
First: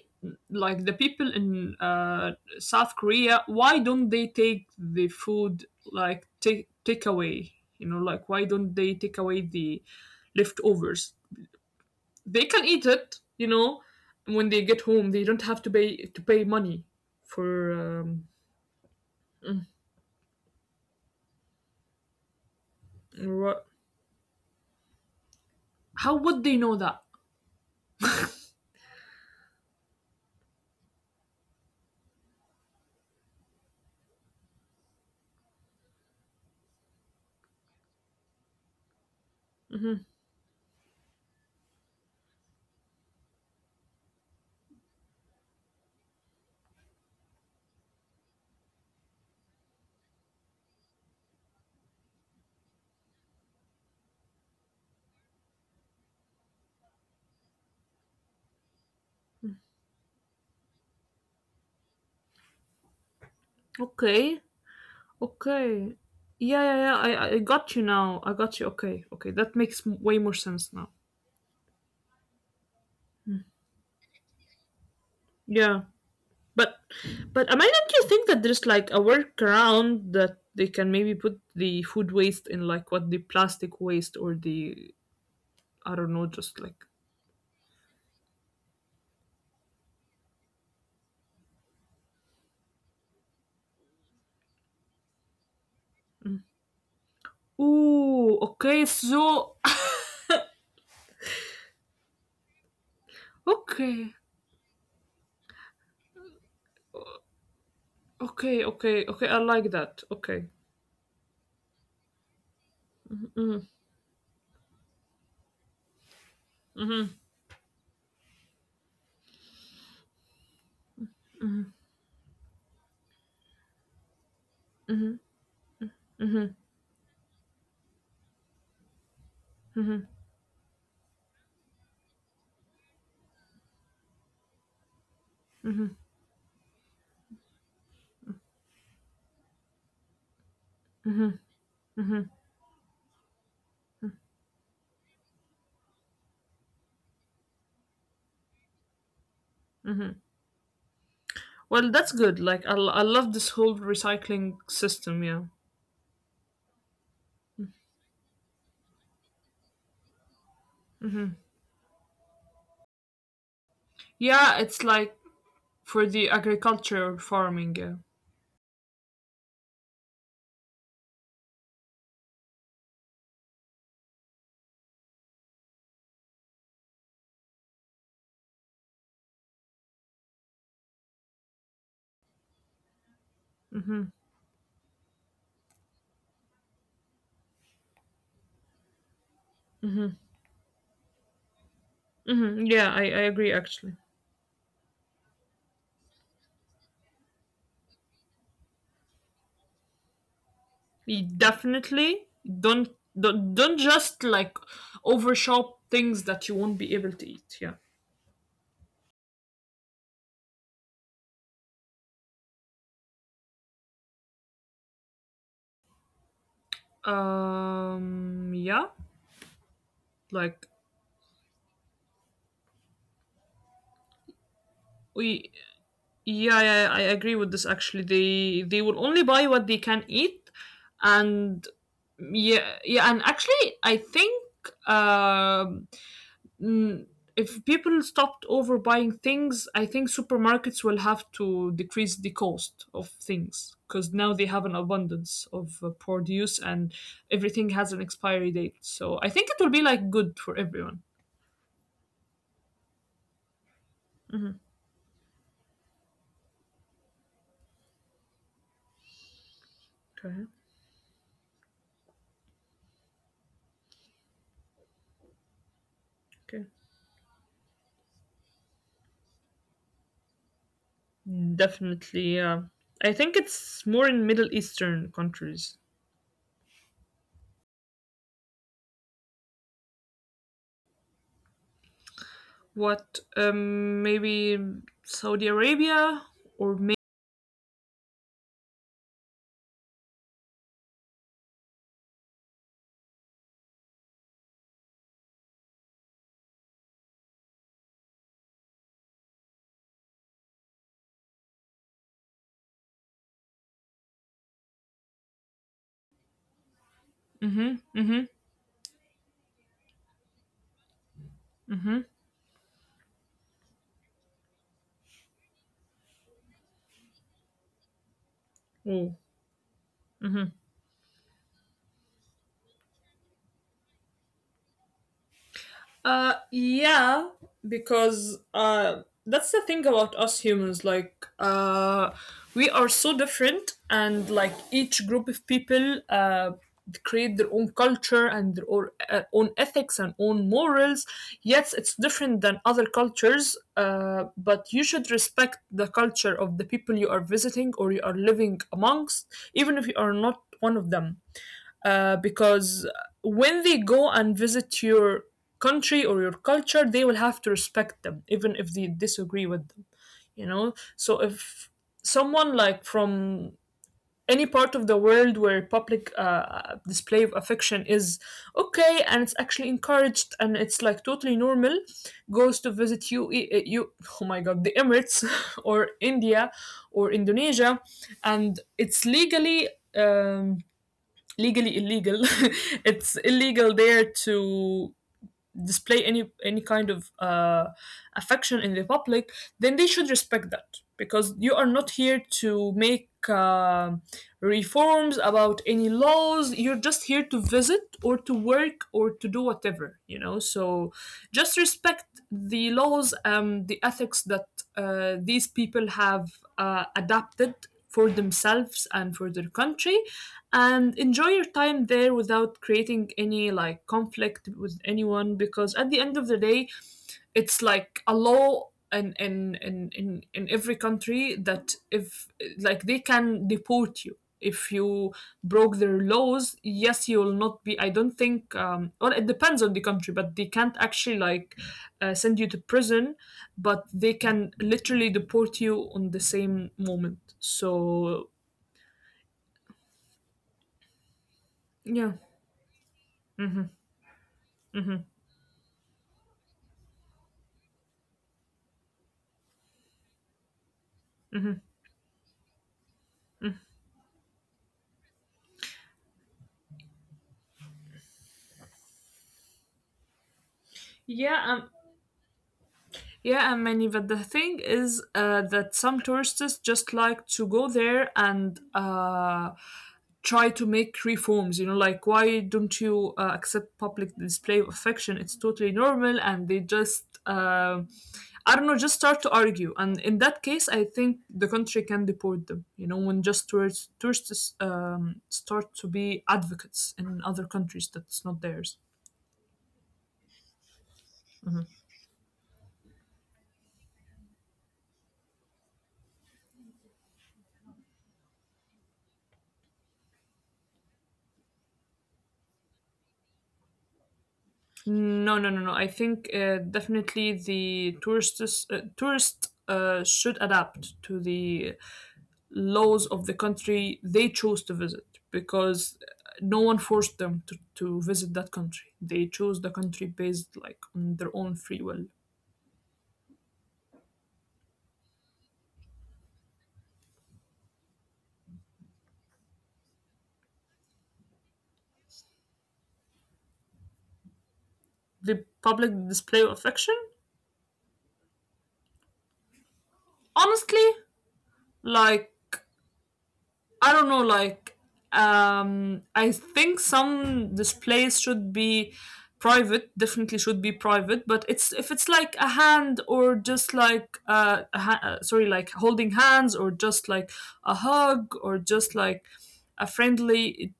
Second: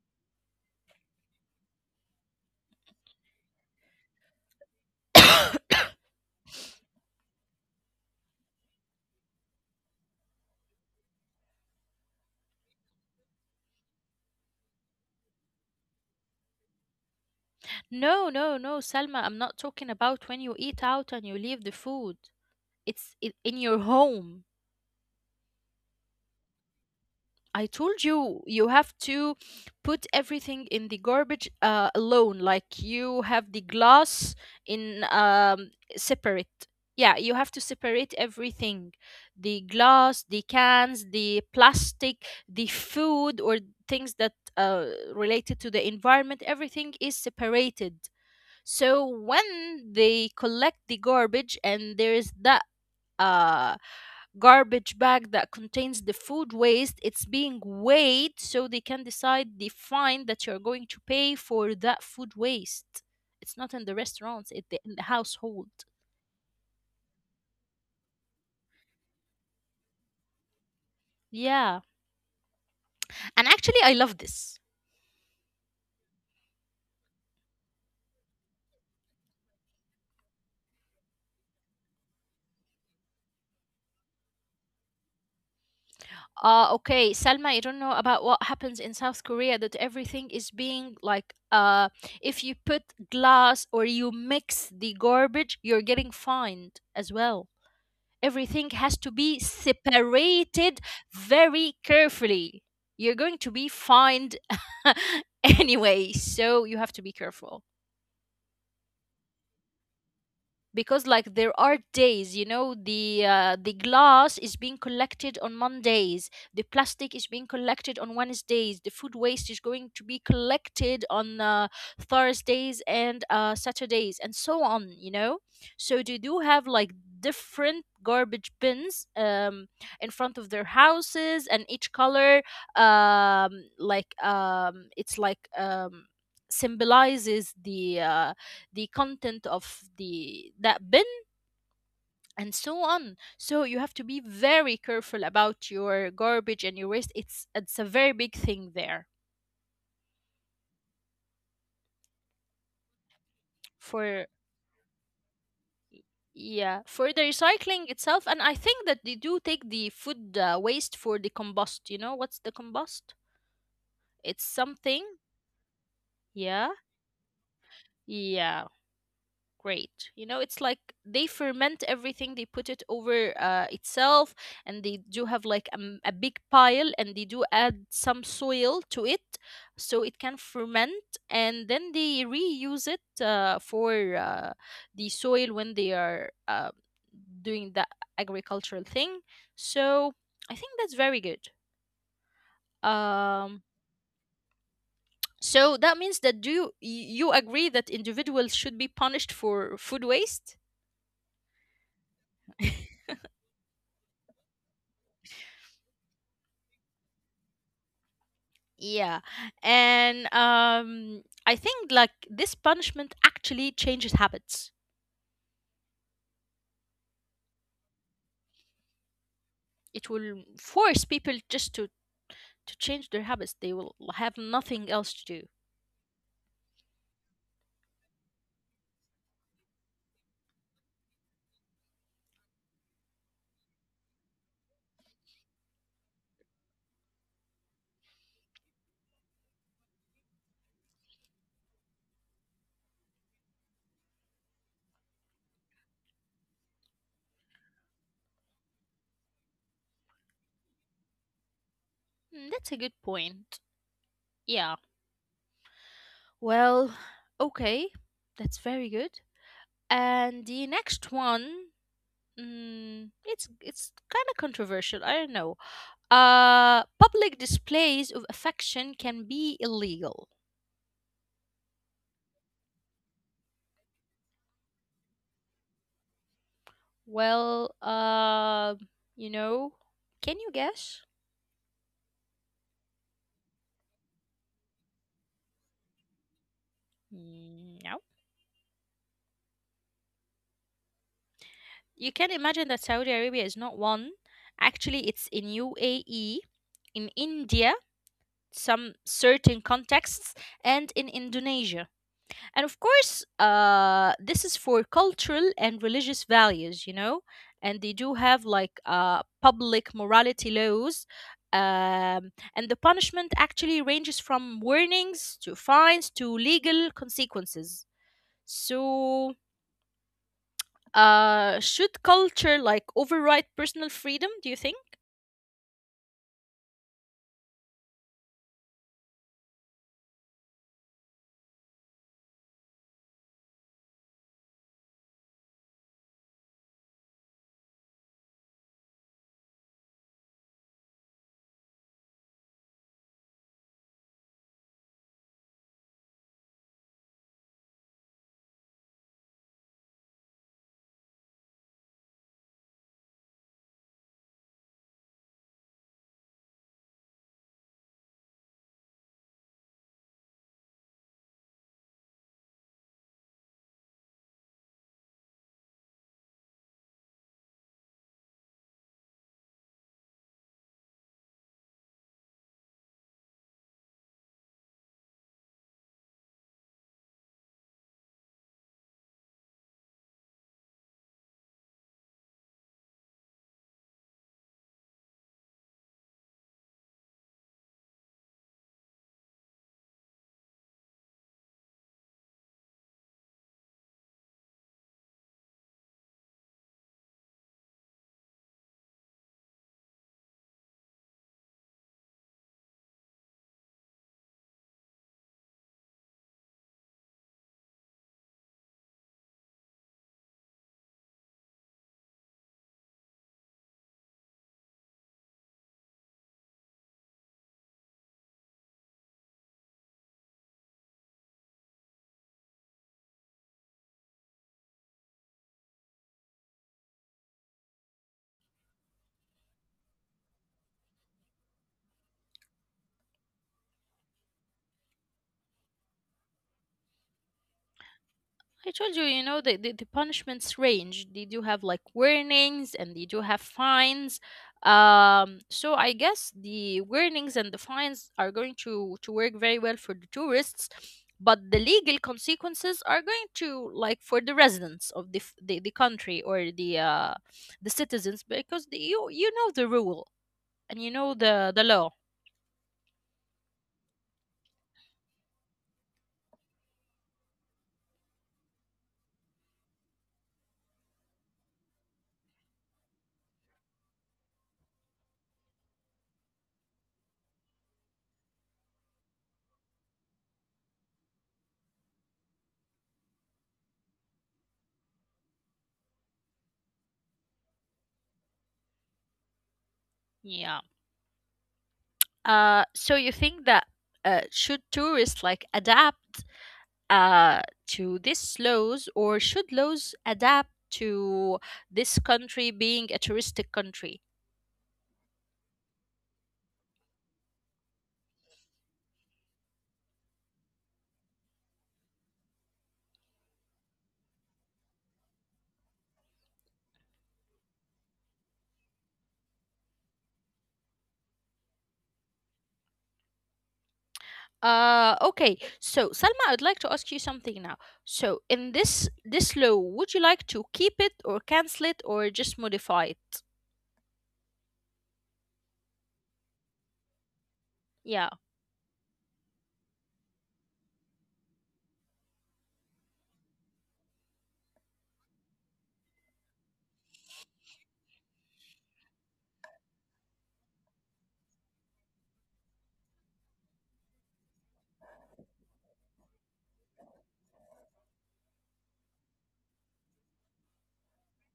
B: like, the people in uh, South Korea, why don't they take the food, like, take take away? You know, like, why don't they take away the leftovers? They can eat it, you know, when they get home. They don't have to pay to pay money for
A: No,
B: um,
A: no, no, Salma, I'm not
B: mm,
A: talking about when you eat out and you leave the food. It's I in
B: what?
A: your home.
B: How would they know that?
A: I told you you have to put everything in the garbage uh, alone, like you have the glass in um, separate. Yeah, you have to separate everything, the glass, the cans, the plastic, the food, or things that uh, related to the environment. Everything is separated. So when they collect the garbage and there is that Uh, garbage bag that contains the food waste, it's being weighed, so they can decide the fine that you're going to pay for that food waste. It's not in the restaurants, it's
B: Okay.
A: in the household.
B: Okay. Yeah, yeah, yeah. I, I got you now. I got you. Okay, okay. That makes m- way more sense now.
A: Yeah, and actually I love this.
B: Yeah, but but am I not you think that there's like a workaround that they can maybe put the food waste in like what the plastic waste or the, I don't know,
A: Uh,
B: just like.
A: okay, Salma, you don't know about what happens in South Korea, that everything is being like, uh if you put glass or you mix the garbage, you're getting fined
B: Mm.
A: as well. Everything
B: Ooh.
A: has to
B: Okay.
A: be
B: So.
A: separated very carefully. You're going to be fined
B: Okay.
A: anyway, so you have to be careful.
B: Okay. Okay. Okay. I like that. Okay.
A: Because like there are days, you know, the uh, the
B: Mm.
A: glass is being collected on Mondays, the plastic is being
B: Mm-hmm,
A: collected on Wednesdays, the food waste is going to be collected on uh, Thursdays and uh, Saturdays and so on, you know.
B: mm-hmm,
A: So they do have
B: mm-hmm,
A: like different garbage bins, um, in front
B: mm-hmm,
A: of their houses, and each color, um, like um, it's like, um, symbolizes the uh, the content of the that bin.
B: mm-hmm.
A: And so on, so you have to be very careful about your garbage and your waste. It's it's a very big thing there.
B: Well, that's good. Like, I, l- I love this
A: For,
B: whole recycling system. Yeah.
A: yeah, for the recycling itself. And I think that they do take the food uh, waste for the compost. You know what's the compost? It's something.
B: Yeah, it's like for
A: Yeah,
B: the agriculture farming. Yeah.
A: yeah, great. You know, it's like they ferment everything, they put it over uh, itself, and they do have like a, m- a big pile, and they do add some soil to it so it can ferment, and then they reuse it uh, for uh,
B: Mm-hmm,
A: the soil when they are uh, doing the agricultural thing. So I
B: mm-hmm,
A: think that's very good.
B: mm-hmm. Yeah, I,
A: Um,
B: I agree. Actually,
A: so that means that do you, you agree that individuals should be punished for food waste?
B: you definitely don't don't don't just like overshop things that you won't be able to eat. Yeah.
A: Yeah. And um, I think like this punishment actually changes habits.
B: Um. Yeah.
A: It will force people
B: Like
A: just to, to change their habits. They will have nothing else to do.
B: we. Yeah, yeah. I agree with this. Actually, they they will only buy what they can eat, and yeah, yeah. And actually, I think um mm, if people stopped overbuying things, I think supermarkets will have to decrease the cost of things because now they have an abundance of uh, produce and everything has an expiry date. So I think it will be like good for everyone.
A: Mm, that's a good point. Yeah. Well, okay. That's very good. And the
B: Okay.
A: next one, mm, it's it's kind of controversial. I don't know. Uh,
B: Okay.
A: public displays of affection can be illegal.
B: Definitely. Yeah. I think it's more in Middle Eastern countries.
A: Well, uh, you know, can you guess?
B: What? Um. Maybe Saudi Arabia or maybe.
A: Mm, no. You can imagine that Saudi Arabia is not one. Actually, it's in U A E, in India, some certain contexts, and in Indonesia. And of course, uh, this is for cultural and religious values, you know, and they
B: Mm-hmm.
A: do have
B: Mm-hmm.
A: like uh, public morality laws. Um, and the punishment actually ranges from warnings to fines to legal consequences. So,
B: Oh.
A: uh, should culture like override personal freedom, do you think?
B: Uh, yeah, because uh, that's the thing about us humans. Like, uh, we are so different, and like each group of people uh, create their own culture and their own, uh, own ethics and own morals. Yes, it's different than other cultures, uh, but you should respect the culture of the people you are visiting or you are living amongst, even if you are not one of them, uh, because when they go and visit your country or your culture, they will have to respect them, even if they disagree with them, you know? So if someone like from any part of the world where public uh, display of affection is okay and it's actually encouraged and it's like totally normal goes to visit you you, oh my god, the Emirates, or India or Indonesia, and it's legally um, legally illegal. It's illegal there to display any any kind of uh, affection in the public, then they should respect that because you are not here to make uh, reforms about any laws. You're just here to visit or to work or to do whatever, you know. So just respect the laws and the ethics that uh, these people have uh, adapted for themselves and for their country and enjoy your time there without creating any like conflict with anyone, because at the end of the day it's like a law in in in in, in every country that if, like, they can deport you if you broke their laws. Yes, you will not be, I don't think, um, well, it depends on the country, but they can't actually like uh, send you to prison, but they can literally deport you on the same moment. So
A: I told you, you know, the, the, the punishments range. They do have like
B: yeah.
A: warnings and they do have fines. Um, so I guess the warnings and the fines are going to, to work very well for the tourists, but the legal consequences are going to like for the residents of the f- the, the country or the uh, the citizens because the, you you know the rule and you know the
B: Yeah,
A: the
B: um,
A: law.
B: yeah, and many, but the thing is uh, that some tourists just like to go there and uh, try to make reforms. You know, like why don't you uh, accept public display of affection? It's totally normal, and they just. Uh, I don't know, just start to argue, and in that case, I think the country can deport them. You know, when just tourists tourists um, start to be advocates in other countries that's not theirs.
A: Yeah. Uh, so you think that uh, should tourists like adapt uh, to these laws, or should laws adapt to this country being a touristic country?
B: No, no, no, no. I think uh, definitely the tourists uh, tourists uh, should adapt to the laws of the country they chose to visit because no one forced them to, to visit that country. They chose the country based like on their own free will.
A: Uh, okay, so Salma, I'd like to ask you something now. So, in this this law, would you like to keep it or cancel it or just modify it?
B: The public display of affection,
A: Yeah.
B: honestly, like I don't know, like, um, I think some displays should be private, definitely should be private, but it's if it's like a hand or just like uh, a ha- uh, sorry, like holding hands or just like a hug or just like a friendly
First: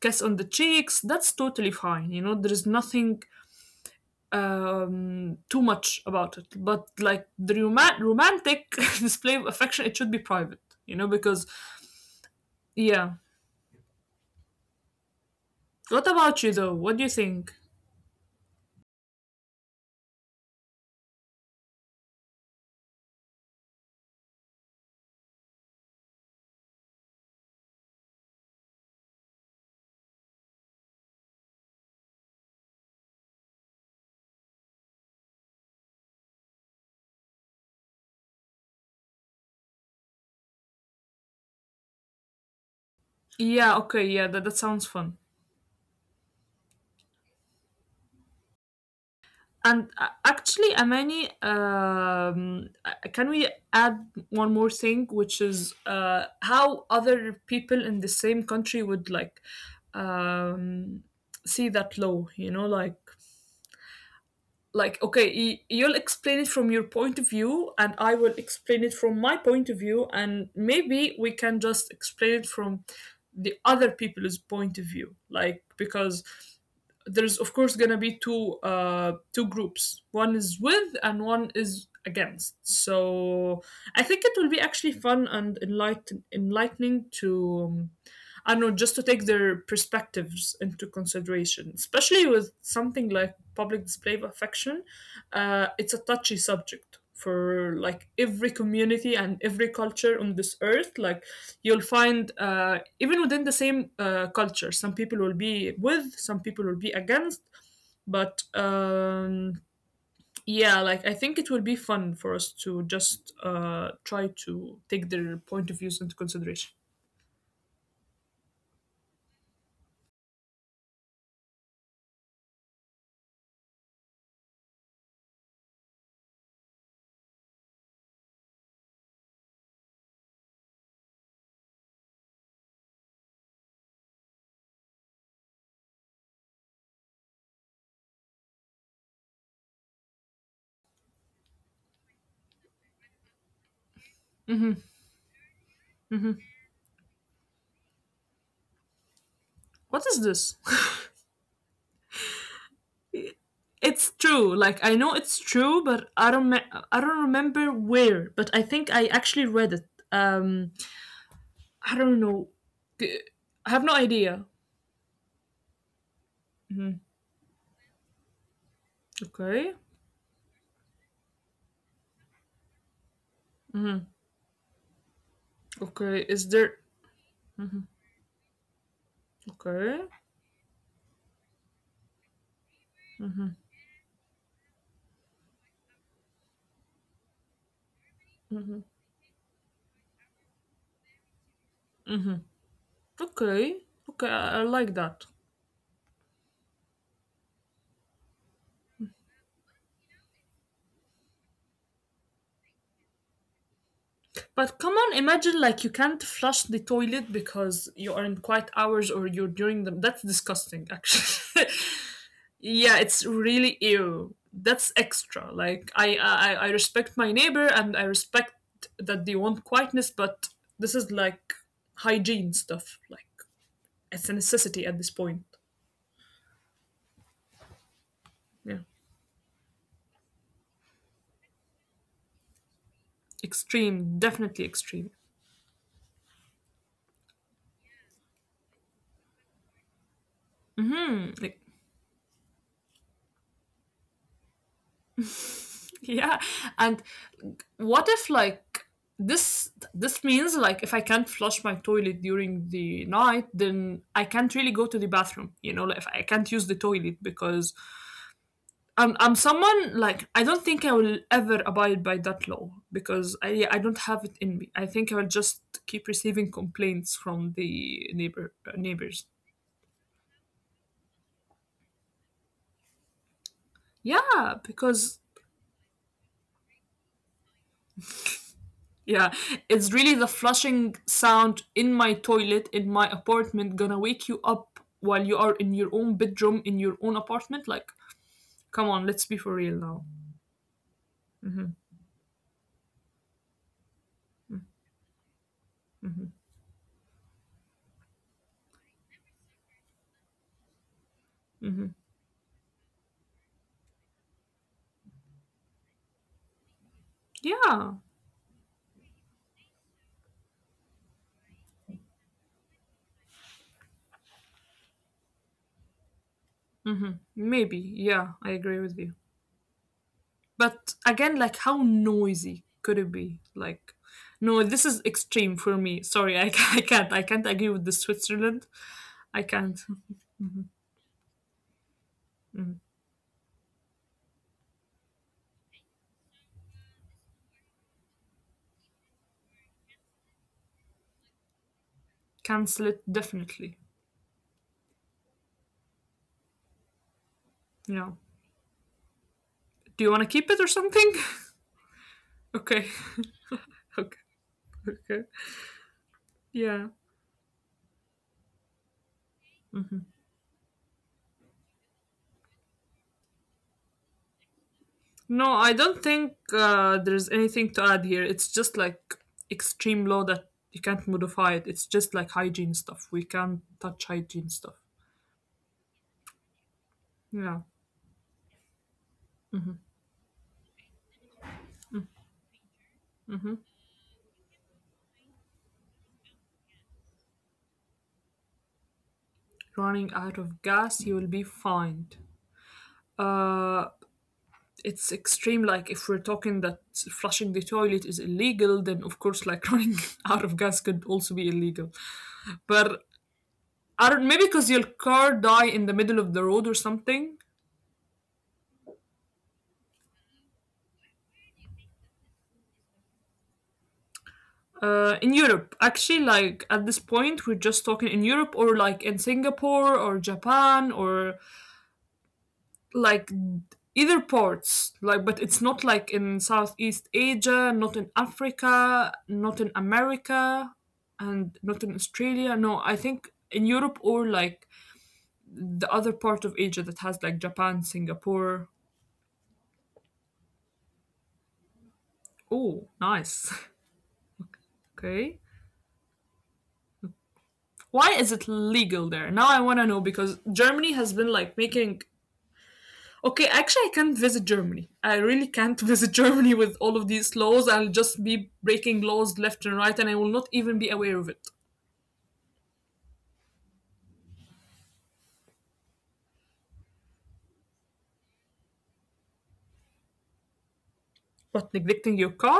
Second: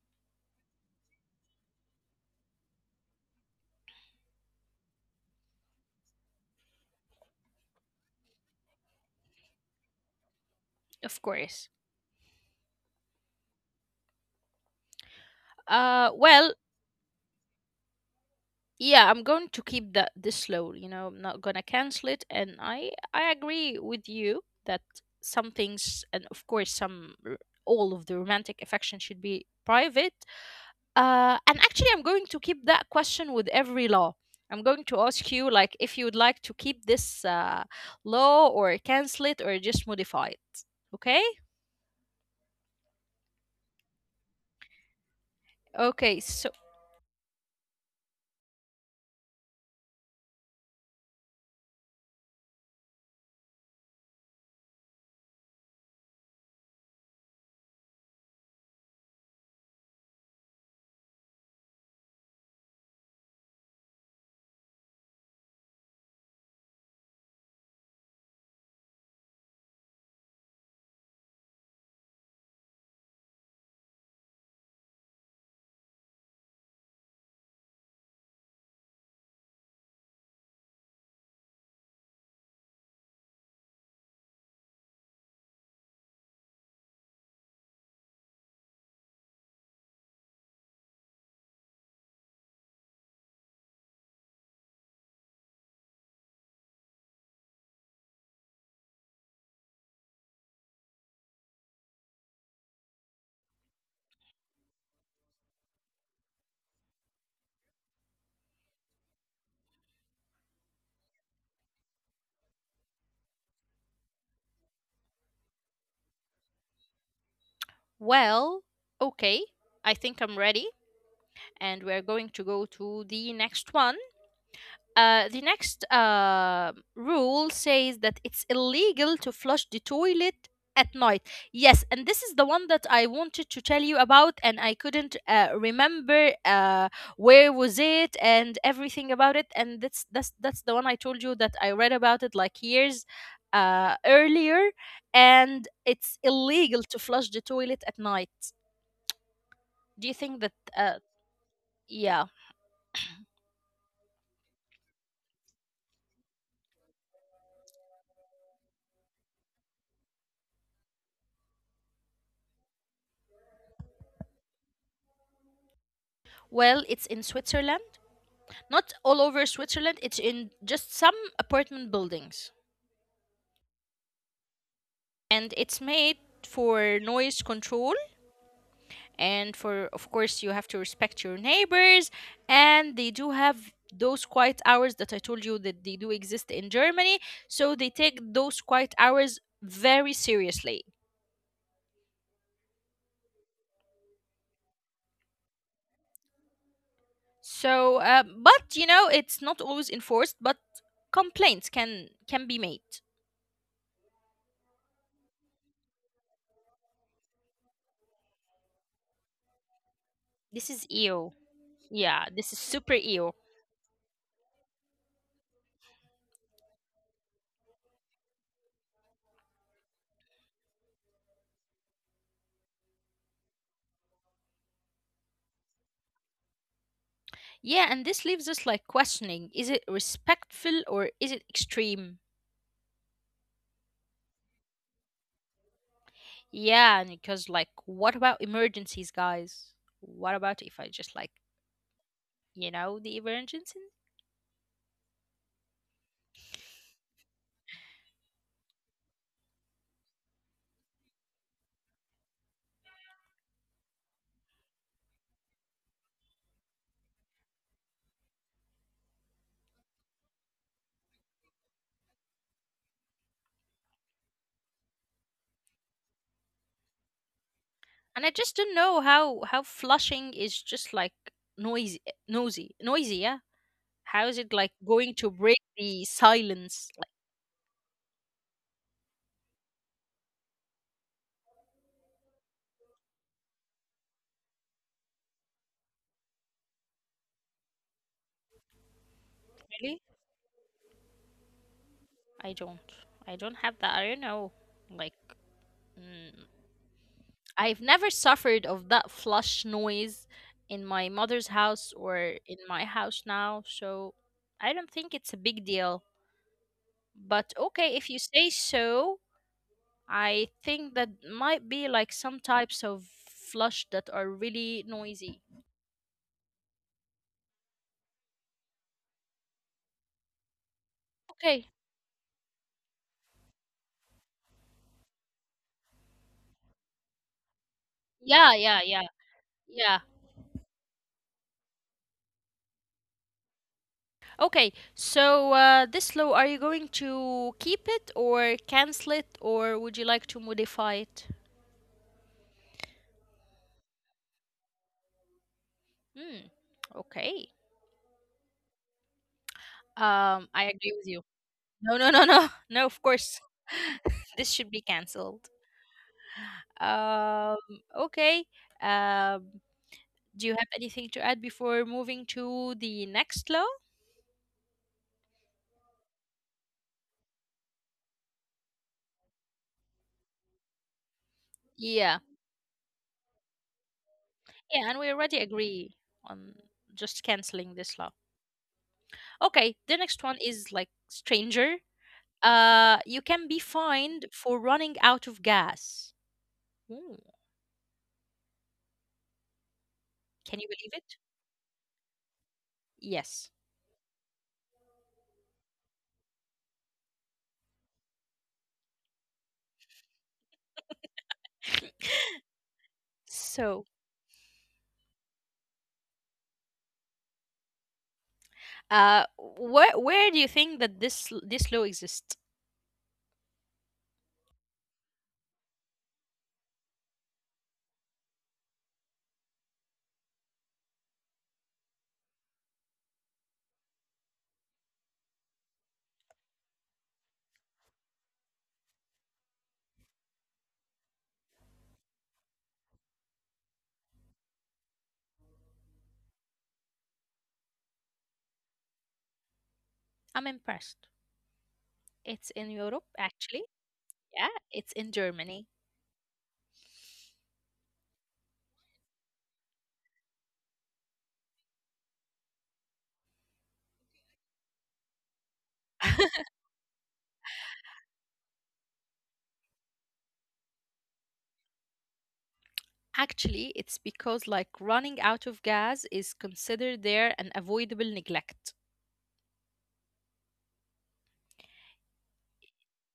B: kiss on the cheeks, that's totally fine. You know, there is nothing um too much about it, but like the roman- romantic display of affection, it should be private, you know,
A: Of
B: because
A: course.
B: yeah. What
A: Uh,
B: about you
A: well,
B: though? What do you think?
A: yeah, I'm going to keep that this low, you know, I'm not gonna cancel it, and i i agree with you that some things, and of course some r- all of the romantic affection should be private. Uh, and actually I'm going to keep that question with every law. I'm going to ask you like if you would like to keep this uh law or cancel it or just modify it. Okay.
B: Yeah, okay, yeah, that, that sounds fun.
A: Okay, so,
B: And uh, actually, Amani, um, uh, can we add one more thing, which is uh, how other people in the same country would like um, see that law? You know, like like okay you'll explain it from your point of view and I will explain it from my point of view, and maybe we can just explain it from the other people's point of view, like because there's of course going to be two uh two groups, one is with and one is against. So I think it will be actually fun and enlighten enlightening to um, I don't know, just to take their perspectives into consideration, especially with something like public display of affection. Uh, it's a touchy subject for like every community and every culture on this earth. Like you'll find uh, even within the same uh, culture, some people will be with, some people will be against. But um, yeah, like I think it will be fun for us to just uh, try to take their point of views into consideration.
A: well, okay, I think I'm ready, and we're going to go to the next one. Uh, the next uh, rule says that it's illegal to flush the toilet at night. Yes, and this is the one that I wanted to tell you about, and I couldn't uh, remember uh, where was it and everything about it. And that's that's that's the one I told you that I read about it like years uh, earlier, and it's
B: Mhm.
A: illegal to flush the toilet at night. Do you
B: What
A: think
B: is
A: that?
B: this?
A: Uh, yeah.
B: It's true, like I know it's true, but I don't me- I don't remember where, but I think I actually read it. um I don't know. I have no idea.
A: Well, it's in
B: Mhm.
A: Switzerland. Not all over Switzerland,
B: Okay.
A: it's in just some apartment buildings. And it's made
B: Okay, is
A: for
B: there?
A: noise control and, for, of
B: Okay.
A: course, you have to respect your neighbors. And they do have those quiet hours that I told you that they do exist in Germany. So they take those quiet hours very seriously.
B: Okay. Okay, I, I like that.
A: So, uh, but you know, it's not always enforced, but complaints can can be made.
B: But come on, imagine like you can't flush the toilet because you are in quiet hours or you're during them.
A: This
B: That's
A: is E O.
B: disgusting actually.
A: Yeah, this is super E O.
B: Yeah, it's really ew. That's extra. Like I, I I respect my neighbor, and I respect that they want quietness, but this is like hygiene stuff. Like, it's a necessity at this point.
A: Yeah, and this leaves us like
B: Yeah,
A: questioning, is it respectful or is it extreme?
B: extreme. Definitely extreme.
A: Yeah, and because like, what about emergencies, guys? What about if I just like,
B: Mm, like,
A: you know, the emergency?
B: yeah. And what if like this this means like if I can't flush my toilet during the night, then I can't really go to the bathroom, you know, like if I can't use the toilet because I'm I'm someone like I don't think I will ever abide by that law because I I don't have it in me. I think I will just keep receiving complaints from
A: And I just
B: the
A: don't know
B: neighbor uh,
A: how how
B: neighbors.
A: flushing is just like noisy, noisy, noisy. Yeah, how is it like
B: Yeah,
A: going to
B: because
A: break the silence? Like
B: yeah, it's really the flushing sound in my toilet in my apartment gonna wake you up while you are in your own bedroom in your own apartment. Like, come on, let's be for
A: really,
B: real now.
A: I don't, I don't have that. I don't know, like. mm, I've never suffered of that flush noise in my mother's house
B: Hmm.
A: or in my house now, so I don't think it's a big deal. But okay, if you
B: Yeah.
A: say so, I think that might be like some types of flush that are really noisy.
B: Hmm, maybe. Yeah, I agree with you. But
A: Okay.
B: again, like how noisy could it be? Like, no, this is extreme for me. Sorry, I, ca- I can't. I can't agree with the
A: Yeah, yeah, yeah.
B: Switzerland. I
A: Yeah.
B: can't. Mm.
A: Okay. So uh, this law, are you going to keep it or cancel it, or would you like to modify it?
B: Cancel it definitely.
A: Hmm. Okay.
B: Yeah.
A: Um,
B: Do
A: I
B: you want to
A: agree
B: keep
A: with
B: it
A: you.
B: or something?
A: No, no, no, no, no. Of course,
B: Okay.
A: this should
B: Okay.
A: be cancelled.
B: Okay. Yeah.
A: Um. Okay. Um. Do
B: Hmm.
A: you have anything to add before moving to the next law?
B: No, I don't think uh, there's anything to add here. It's just like extreme law that you can't modify
A: Yeah.
B: it. It's just like hygiene stuff. We can't touch
A: Yeah, and
B: hygiene
A: we
B: stuff.
A: already agree on just canceling this law.
B: Yeah.
A: Okay, the next one is like stranger. Uh, you can be fined for running out of gas. Ooh, can you
B: Running
A: believe
B: out
A: it?
B: of gas, you will be fined.
A: Yes.
B: uh, it's extreme. Like if we're talking that flushing the toilet is illegal, then of course, like running out of gas could also be illegal. But
A: So,
B: I don't, maybe because your car die in the middle of the road or something.
A: uh, where where do you think that this l- this law exists?
B: Uh, in Europe, actually, like at this point, we're just talking in Europe or like in Singapore or Japan or like either parts, like but it's not like in southeast Asia, not in Africa, not in America, and not in Australia. No, I think in Europe or like the other part of Asia that has like Japan, Singapore.
A: I'm impressed. It's in Europe,
B: Oh
A: actually.
B: nice.
A: Yeah, it's in Germany.
B: Okay, why is it legal there? Now I want to know because Germany has been like making… Okay, actually, I can't visit Germany. I really can't visit Germany with all of these laws. I'll just be breaking laws left and right, and I will not even be aware of it.
A: Actually, it's because like running out of gas is considered there an avoidable neglect.
B: What, neglecting your car?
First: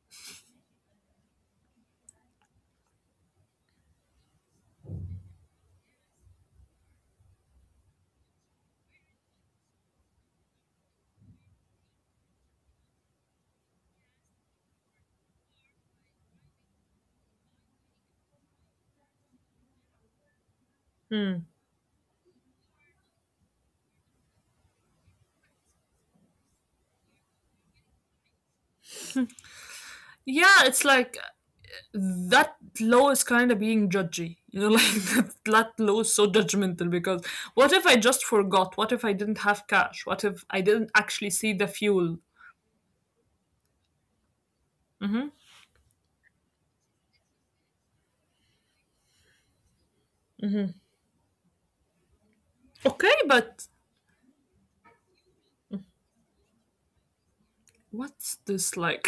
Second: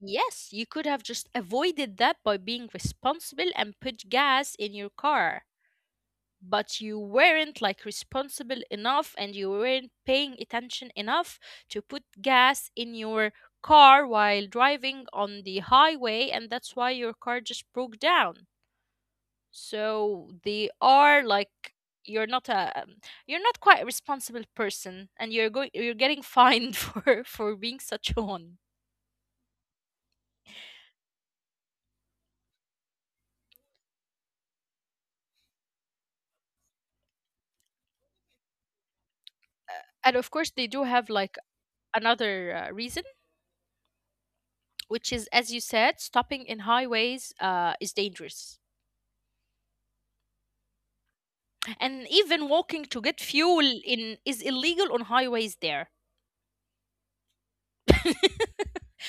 A: Yes, you could have just avoided that by being responsible and put gas in your car. But you weren't like responsible enough and you weren't paying attention enough to put gas in your car while driving on the highway, and that's why your car just broke down. So they are like,
B: Hmm.
A: you're not a um, you're not quite a responsible person, and you're going you're getting fined for for being such a one.
B: Yeah, it's like that law is kind of being judgy. You know, like that, that law is so judgmental because what if I just forgot? What if I didn't have cash?
A: And
B: What
A: of
B: if
A: course,
B: I
A: they do
B: didn't
A: have
B: actually
A: like
B: see the fuel?
A: another uh, reason, which is, as you said, stopping in highways uh, is dangerous, and even walking to
B: Okay,
A: get fuel
B: but
A: in is illegal on highways there.
B: what's
A: I
B: this like?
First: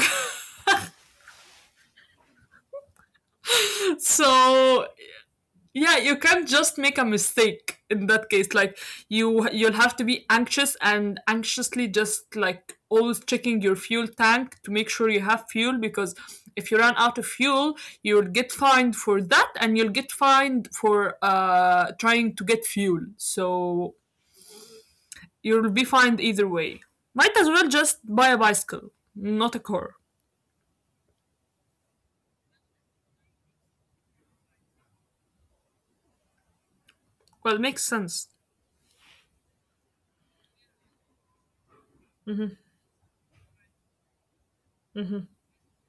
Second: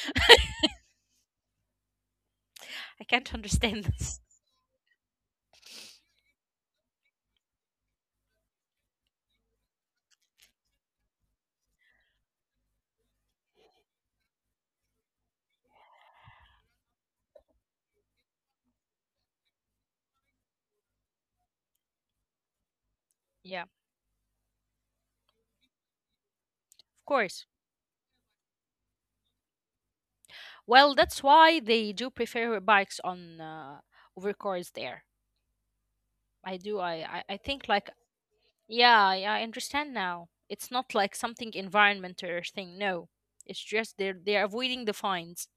A: can't understand this.
B: So yeah, you can't just make a mistake in that case. Like you you'll have to be anxious and anxiously just like always checking your fuel tank to make sure you have fuel because if you run out of fuel, you'll get fined for that, and you'll get fined for uh trying to get fuel. So
A: Yeah,
B: you'll be fined either way. Might
A: of
B: as well
A: course.
B: just buy a bicycle, not a car.
A: Well, that's why they do prefer bikes on uh, over cars there. I do. I, I,
B: Well,
A: I
B: makes
A: think like
B: sense.
A: yeah, yeah, I understand now. It's not like something environmental or thing. No, it's just they're they're avoiding the fines.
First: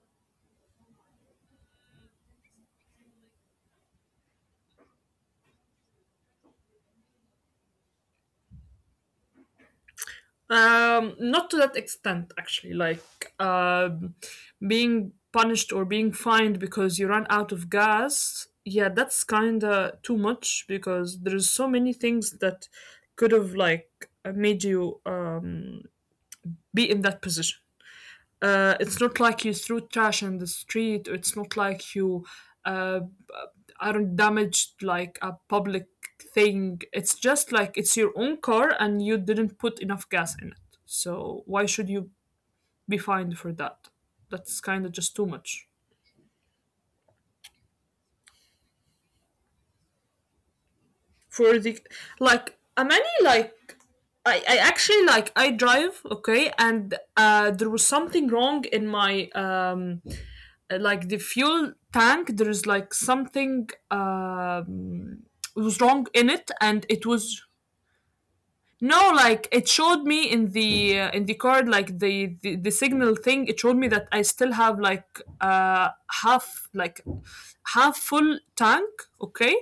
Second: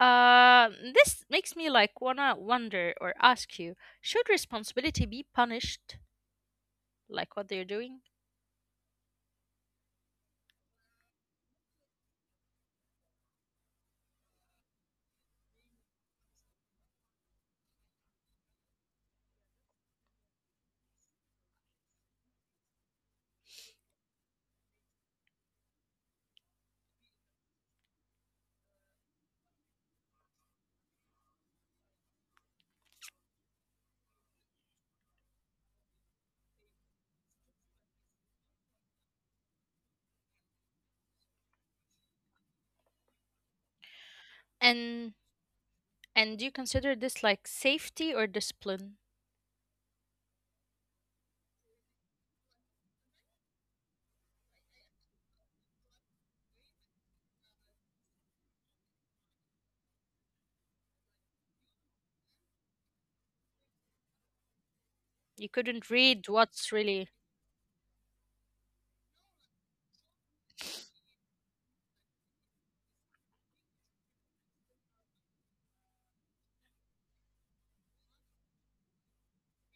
A: Uh, this makes me like wanna wonder or ask you: should responsibility be punished like what they're doing?
B: Um, not to that extent, actually. Like um, being punished or being fined because you run out of gas. Yeah, that's kind of too much because there's so many things that could have like made you um, be in that position. Uh, it's not like you threw trash in the street. Or it's not like you uh, aren't damaged like a public thing. It's just like it's your own car and you didn't put enough gas in it. So why should you be fined for that? That's kind of
A: And
B: just too much.
A: and do you consider this like safety or discipline?
B: For the like, a many like I, I actually like I drive okay, and uh, there was something wrong in my um uh, like the fuel tank. There is like something um,
A: You
B: was
A: couldn't
B: wrong
A: read
B: in it,
A: what's
B: and
A: really.
B: it was no, like it showed me in the uh, in the card, like the, the the signal thing. It showed me that I still have like uh half like half full tank, okay,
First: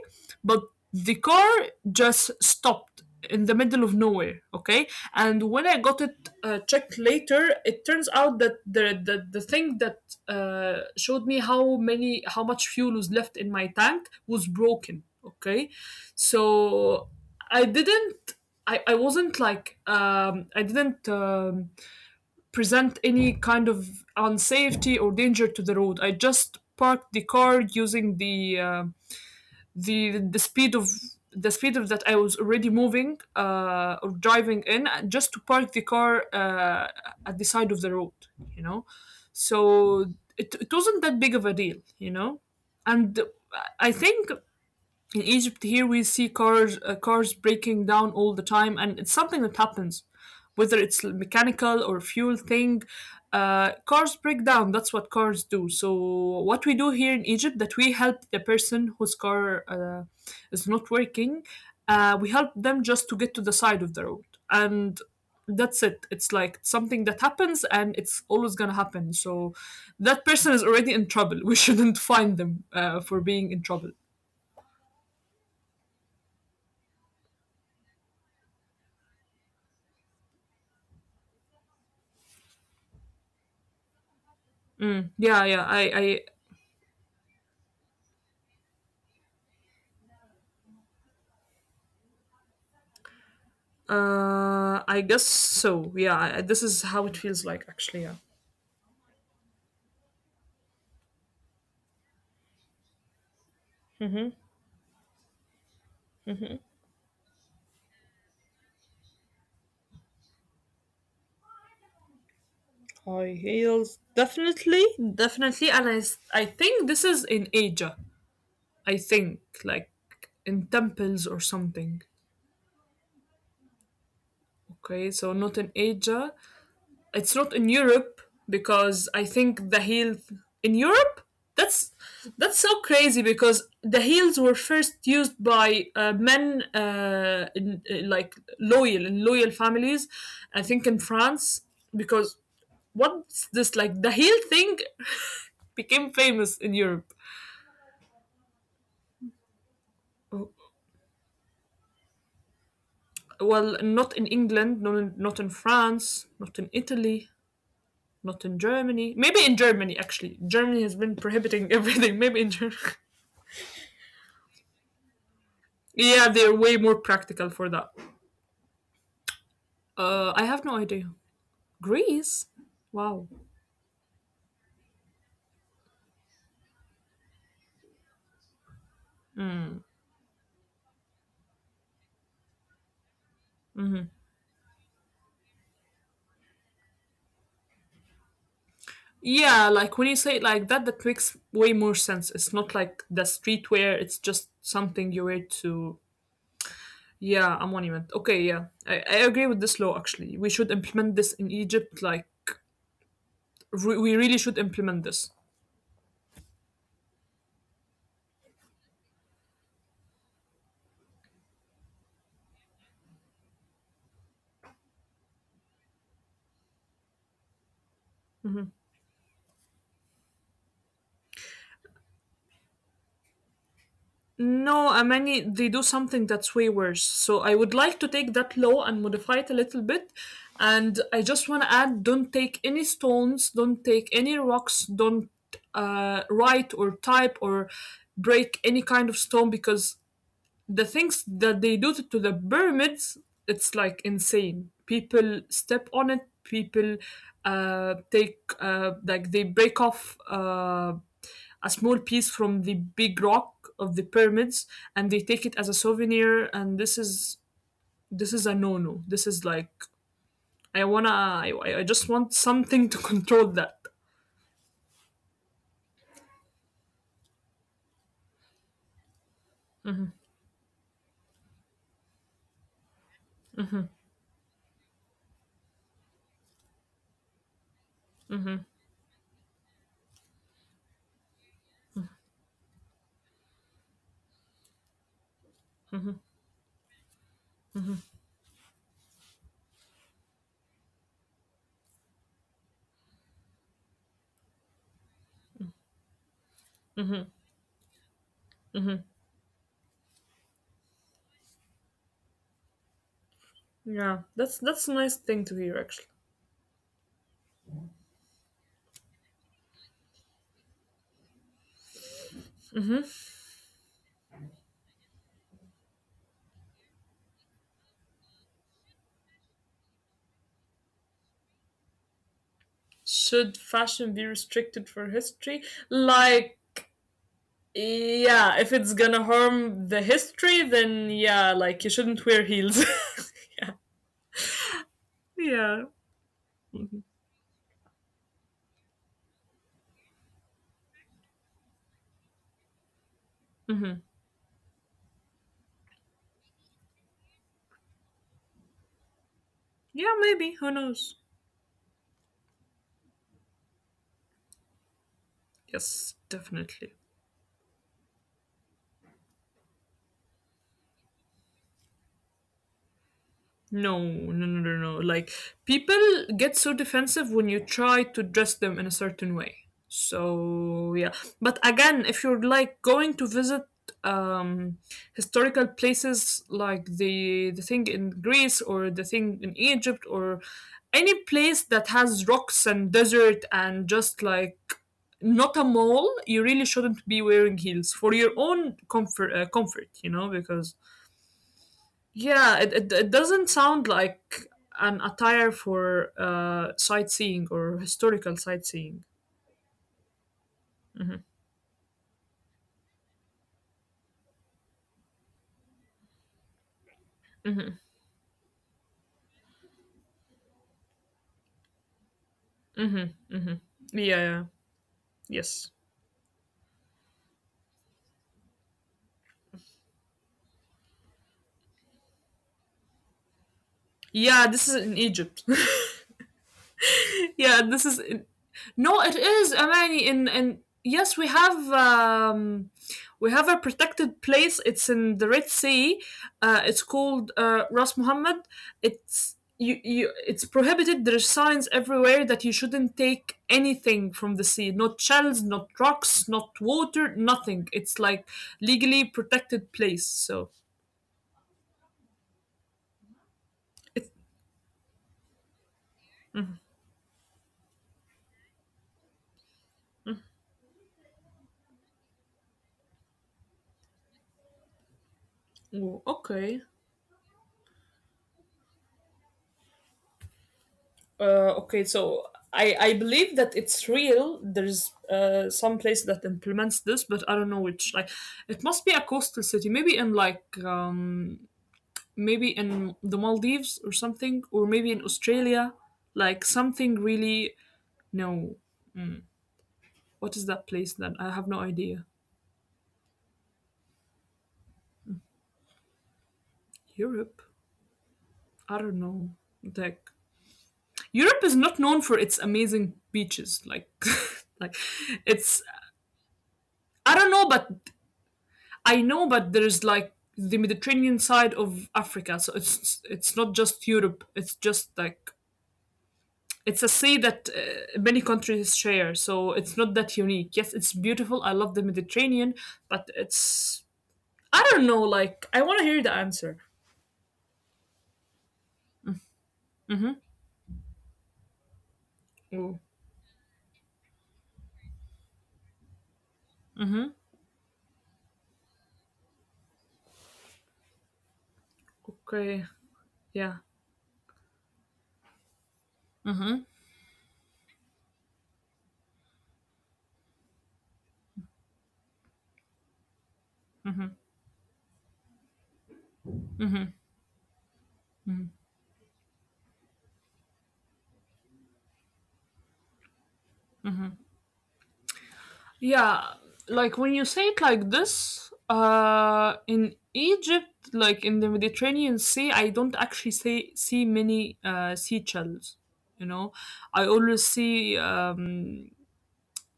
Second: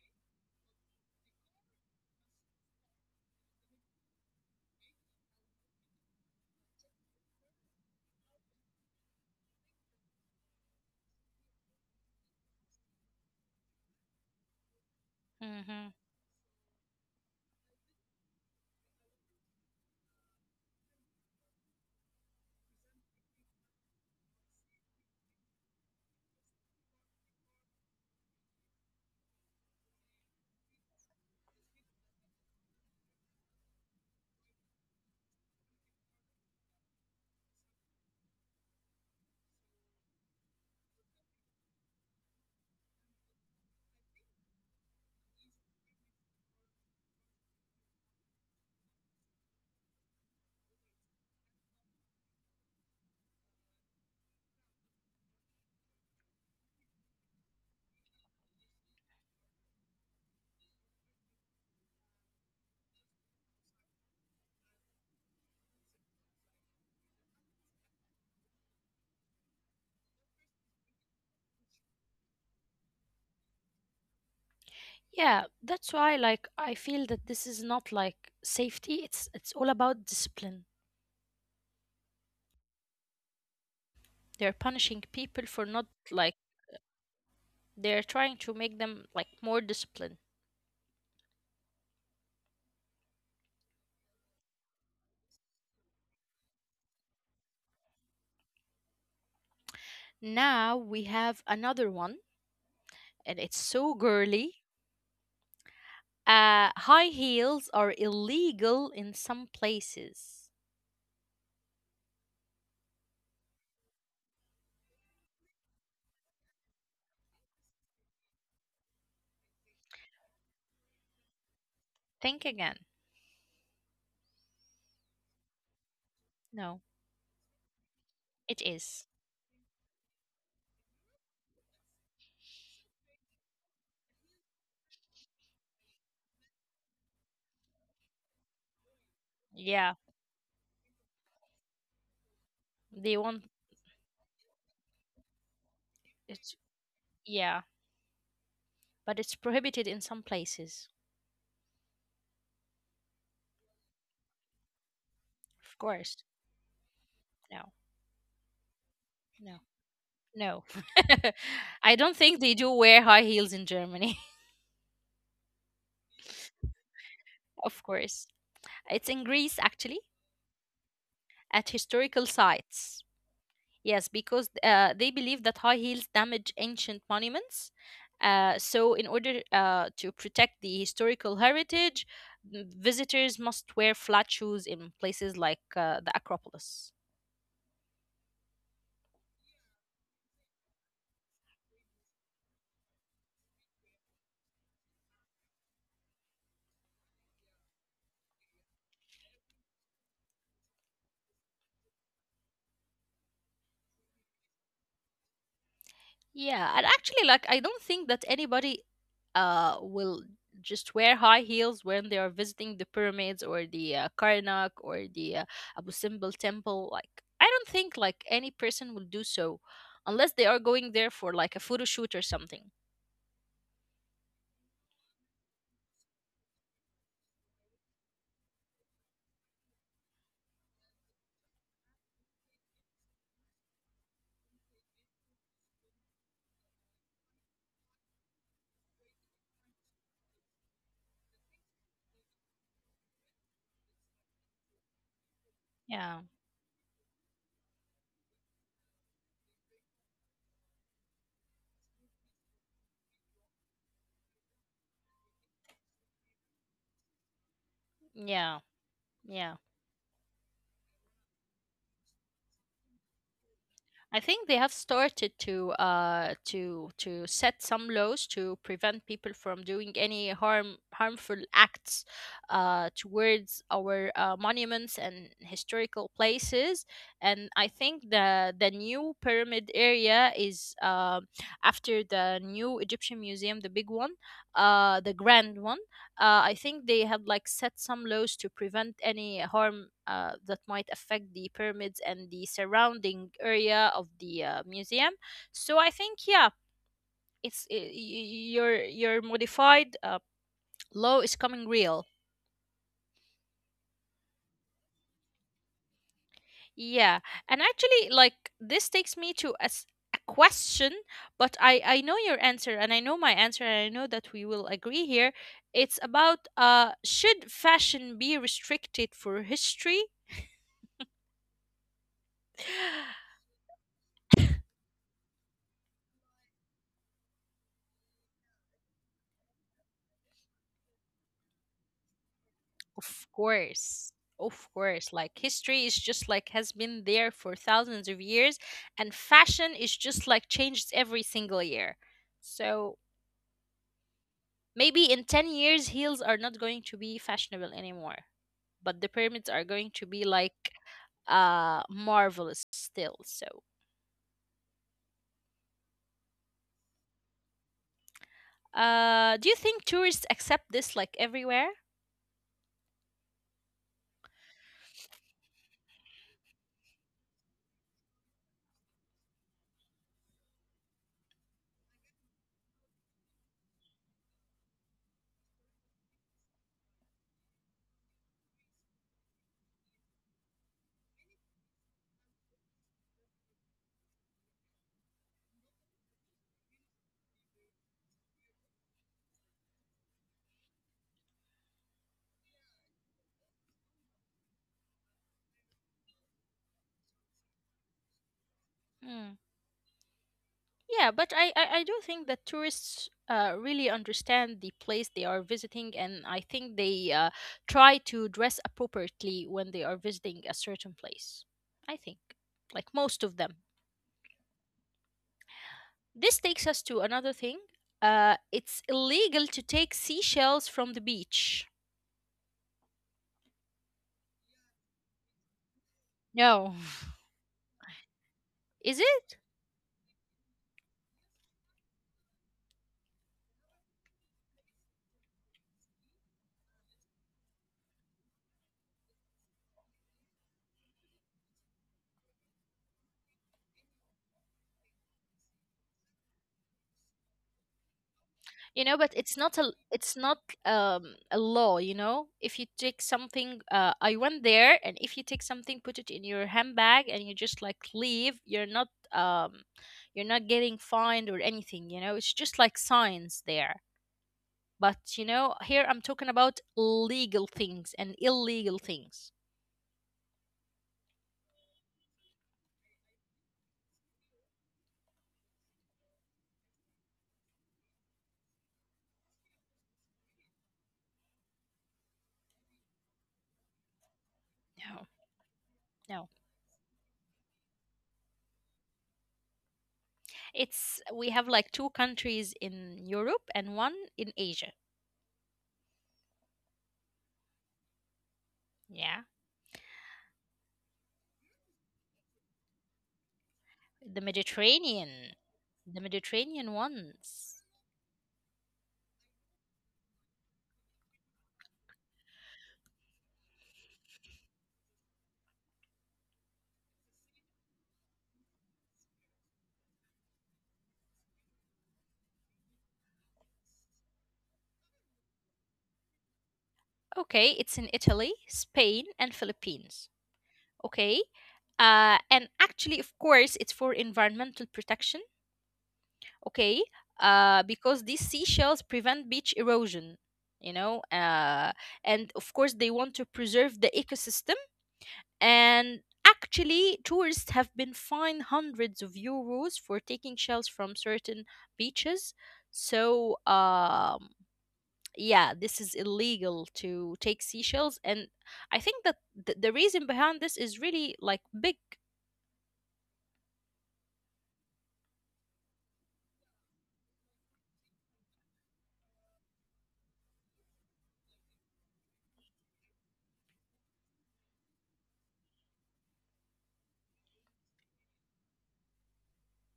B: but the car just stopped in the middle of nowhere, okay. And when I got it uh, checked later, it turns out that the the, the thing that uh, showed me how many how much fuel was left in my tank was broken, okay.
A: Hmm.
B: So I didn't, I, I wasn't like um, I didn't um, present any kind of unsafety or danger to the road. I just parked the car using the uh, the the speed of the speed of that I was already moving uh, or driving in, uh, just to park the car uh, at the side of the road. You know, so it it wasn't that big of a deal. You know, and I think in Egypt here we see cars uh, cars breaking down all the time, and it's something that happens, whether it's mechanical or fuel thing. Uh, cars break down. That's what cars do. So what we do here in Egypt that we help the person whose car uh, is not working. Uh, we help them just to get to the side of the road, and that's it. It's like something that happens, and it's always gonna happen. So that person is already in trouble. We shouldn't find them uh, for being in trouble.
A: Yeah, that's why like I feel that this is not like safety. It's it's all about discipline. They're punishing
B: Yeah,
A: people
B: yeah.
A: for not
B: I,
A: like, they're trying to make them like more disciplined.
B: I, uh, I guess so. Yeah, I, this is how it feels like, actually. Yeah,
A: Now we have another one, and it's so girly. Uh, high heels are illegal in some places.
B: high heels, definitely, definitely. And I, s- I think this is in Asia. I think like in temples or something.
A: Think again.
B: Okay, so not in Asia.
A: No,
B: It's not in Europe
A: it
B: because
A: is.
B: I think the heels in Europe. That's that's so crazy because the heels were first used by uh, men uh, in, uh, like loyal in loyal
A: Yeah,
B: families. I think in France because
A: they
B: what's
A: want
B: this like the heel thing became famous
A: it's
B: in Europe.
A: yeah, but it's prohibited in some places.
B: Well, not in England, not in, not in
A: Of course.
B: France, not in Italy,
A: No,
B: not in Germany. Maybe in
A: no,
B: Germany actually.
A: no.
B: Germany has been prohibiting
A: I
B: everything.
A: don't
B: Maybe
A: think
B: in
A: they
B: Germany.
A: do wear high heels in Germany.
B: Yeah, they're way more practical for
A: Of
B: that.
A: course. It's in Greece actually.
B: Uh, I have no idea.
A: At historical
B: Greece?
A: sites.
B: Wow.
A: Yes, because uh, they believe that high heels damage ancient monuments. Uh, so, in order uh, to protect the historical heritage, m- visitors must wear flat shoes in places like uh, the Acropolis.
B: Yeah, like when you say it like that, that makes way more sense. It's not like the streetwear, it's just something you wear to, yeah, a monument. Okay, yeah. I, I agree with this law actually. We should implement this in Egypt. Like, re- we really should implement this.
A: Yeah, and actually, like, I don't think that anybody uh will just wear high heels when they are visiting the pyramids or the uh, Karnak or the uh, Abu Simbel temple. Like, I don't think like any person will do so unless they are going there for like a photo shoot or something.
B: No, Amani, they do something that's way worse. So I would like to take that law and modify it a little bit. And I just want to add don't take any stones, don't take any rocks, don't uh, write or type or break any kind of stone because the things that they do to the pyramids, it's like insane. People step on it,
A: Yeah,
B: people uh, take, uh, like, they break off. Uh, a small piece from the big rock of the pyramids, and they take it as a souvenir. And this is this is a
A: yeah,
B: no no. This is
A: yeah.
B: like I wanna I, I- just want something to control that.
A: I think they have started to uh to to set some laws to prevent people from doing any harm harmful acts uh towards our uh, monuments and historical places, and I think the the new pyramid area is uh, after the new Egyptian museum, the big one, uh the grand one, uh, I think they have like set some laws to prevent any harm uh, that might affect the pyramids and the surrounding area of the uh, museum. So I think yeah, it's y- y- your your modified uh, law is coming real.
B: Yeah, that's that's a nice thing to hear actually.
A: Yeah, and actually, like this takes me to a, s- a question, but I I know your answer and I know my answer and I know that we will agree here. It's about uh should fashion be restricted for history?
B: Should fashion be restricted for history? Like yeah, if it's gonna harm the history then yeah, like you shouldn't wear heels.
A: Of
B: yeah
A: course. Of course. Like
B: yeah.
A: history is just like has
B: Mm-hmm.
A: been there for thousands of years, and fashion is just like changes every single year. So
B: Mm-hmm.
A: maybe in ten years heels are not going to be fashionable anymore, but the pyramids are going
B: Yeah,
A: to be
B: maybe, who
A: like
B: knows.
A: uh marvelous still. So
B: Yes, definitely.
A: uh do you think tourists accept this like everywhere?
B: No, no, no, no, no. Like people get so defensive when you try to dress them in a certain way. So yeah, but again, if you're like going to visit um historical places, like the the thing in Greece or the thing in Egypt or any place that has rocks and desert and just like not a mall, you really shouldn't be wearing heels for your own comfort, uh, comfort, you know, because yeah, it, it, it doesn't sound like an attire for uh, sightseeing or historical sightseeing.
A: Hmm. Yeah, but I, I, I do think that tourists uh, really understand the place they are visiting, and I think they uh,
B: Hmm.
A: try to dress appropriately when they are visiting a certain place. I think, like
B: Hmm.
A: most of them.
B: Hmm. Yeah, yeah, yes.
A: This takes us to another thing. Uh, it's illegal to take seashells from the beach.
B: Yeah, this is in Egypt.
A: No.
B: Yeah, this is
A: Is
B: no, it
A: it?
B: is Amani, in and yes, we have um we have a protected place. It's in the Red Sea. Uh it's called uh Ras Muhammad. It's you, you, it's prohibited. There's signs everywhere that you shouldn't take anything from the sea, not shells, not rocks, not water, nothing. It's like
A: You know,
B: legally
A: but it's not a,
B: protected place.
A: it's not
B: So
A: um a law, you know. If you take something, uh
B: it,
A: I went there, and if you take something, put it in your handbag and you just like leave, you're not um you're not getting fined or anything, you know. It's just like signs there, but you know, here I'm
B: oh,
A: talking about
B: okay.
A: legal things and illegal things.
B: Uh, okay, so I I believe that it's real. There's uh some place that implements this, but I don't know which. Like, it must be a coastal city, maybe in like um maybe in the Maldives or something, or maybe in
A: No,
B: Australia,
A: no,
B: like something really. No, what is that place
A: it's,
B: then?
A: we
B: I
A: have
B: have no
A: like two
B: idea.
A: countries in Europe and one in Asia.
B: Europe. I don't
A: Yeah,
B: know. Like Europe is not known for its amazing beaches. Like,
A: the
B: like
A: mediterranean
B: it's…
A: the mediterranean
B: I don't know,
A: ones.
B: but I know, but there's like the Mediterranean side of Africa, so it's it's not just Europe. It's just like it's a sea that uh, many countries share, so it's not that unique. Yes, it's beautiful. I love the Mediterranean, but it's I don't know. Like I want to hear the answer.
A: Okay, it's in Italy, Spain, and Philippines.
B: Mm-hmm.
A: Okay, uh, and
B: Mm-hmm.
A: actually, of course, it's for environmental protection. Okay, uh, because these seashells prevent beach erosion. You know, uh, and of
B: Okay.
A: course, they want to
B: Yeah.
A: preserve the ecosystem. And actually, tourists have been fined hundreds of euros for taking shells from certain beaches. So, um, yeah, this is illegal to take seashells, and I think that th- the reason behind this is really like big.
B: Yeah, like when you say it like this, uh, in Egypt, like in the Mediterranean Sea, I don't actually see see many uh, seashells. You know, I always see um,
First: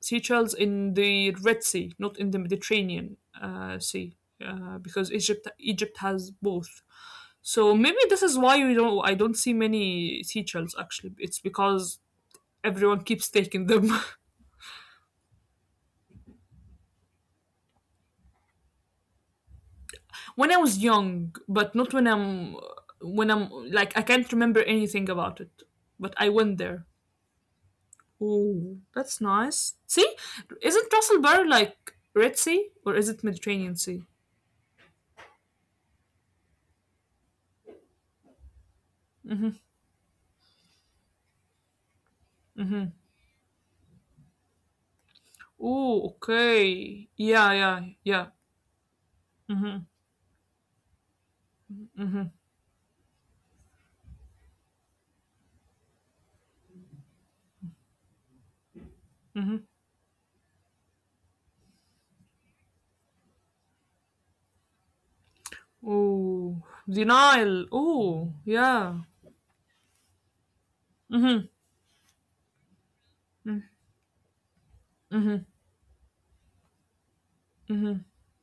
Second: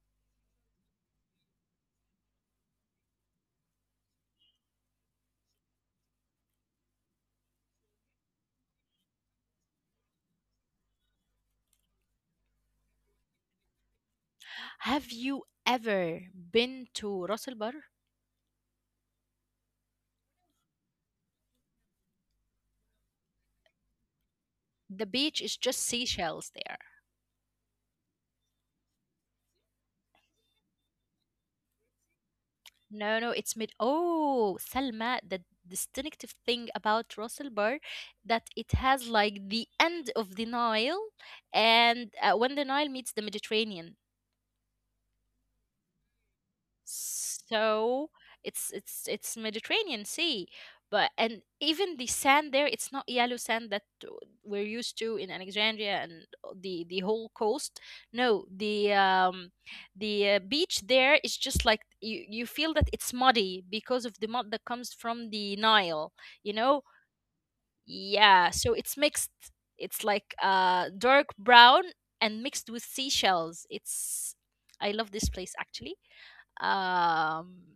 B: seashells in the Red Sea, not in the Mediterranean uh, Sea, uh, because Egypt Egypt has both. So maybe this is why we don't, I don't see many seashells actually. It's because everyone keeps taking them.
A: Have you ever been to Ras al Bar?
B: When I was young, but not when I'm, when I'm like I can't remember anything about it.
A: The beach is
B: But I
A: just
B: went there.
A: seashells there.
B: Oh, that's nice. See, isn't Russell Bar like Red Sea or is it
A: No,
B: Mediterranean
A: no, it's
B: Sea?
A: mid, oh Salma, the distinctive thing about Ras al Bar, that it has like the end of the Nile, and uh,
B: Mm-hmm.
A: when the Nile meets the Mediterranean,
B: Oh, okay. Yeah, yeah, yeah.
A: so it's it's
B: Mm-hmm.
A: it's Mediterranean sea, but and even the sand there, it's not yellow sand that we're used to in Alexandria and the the whole coast. No, the um the uh, beach there is just like, you you feel that it's muddy because of the mud that comes from the
B: Oh,
A: Nile,
B: the
A: you know.
B: Nile. Oh, yeah.
A: Yeah, so it's mixed, it's like
B: Mm-hmm.
A: uh dark brown and mixed with seashells. It's, I love this place actually. um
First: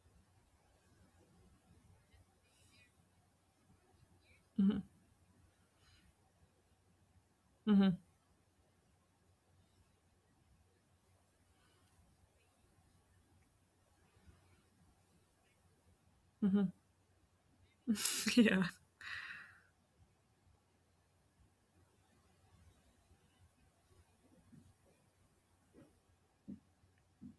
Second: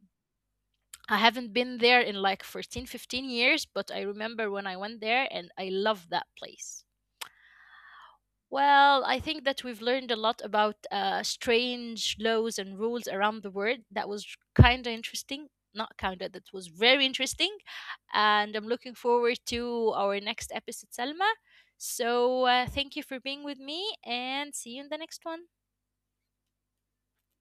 A: I haven't been there in like fourteen, fifteen years, but I remember when I went there and I love that place.
B: Mm-hmm.
A: Well, I think that we've learned a lot about uh, strange laws and rules around the world. That was kind of interesting. Not kind of, that was very interesting. And I'm
B: Yeah.
A: looking forward to our next episode, Salma. So uh, thank you for being with me and see you in the next one.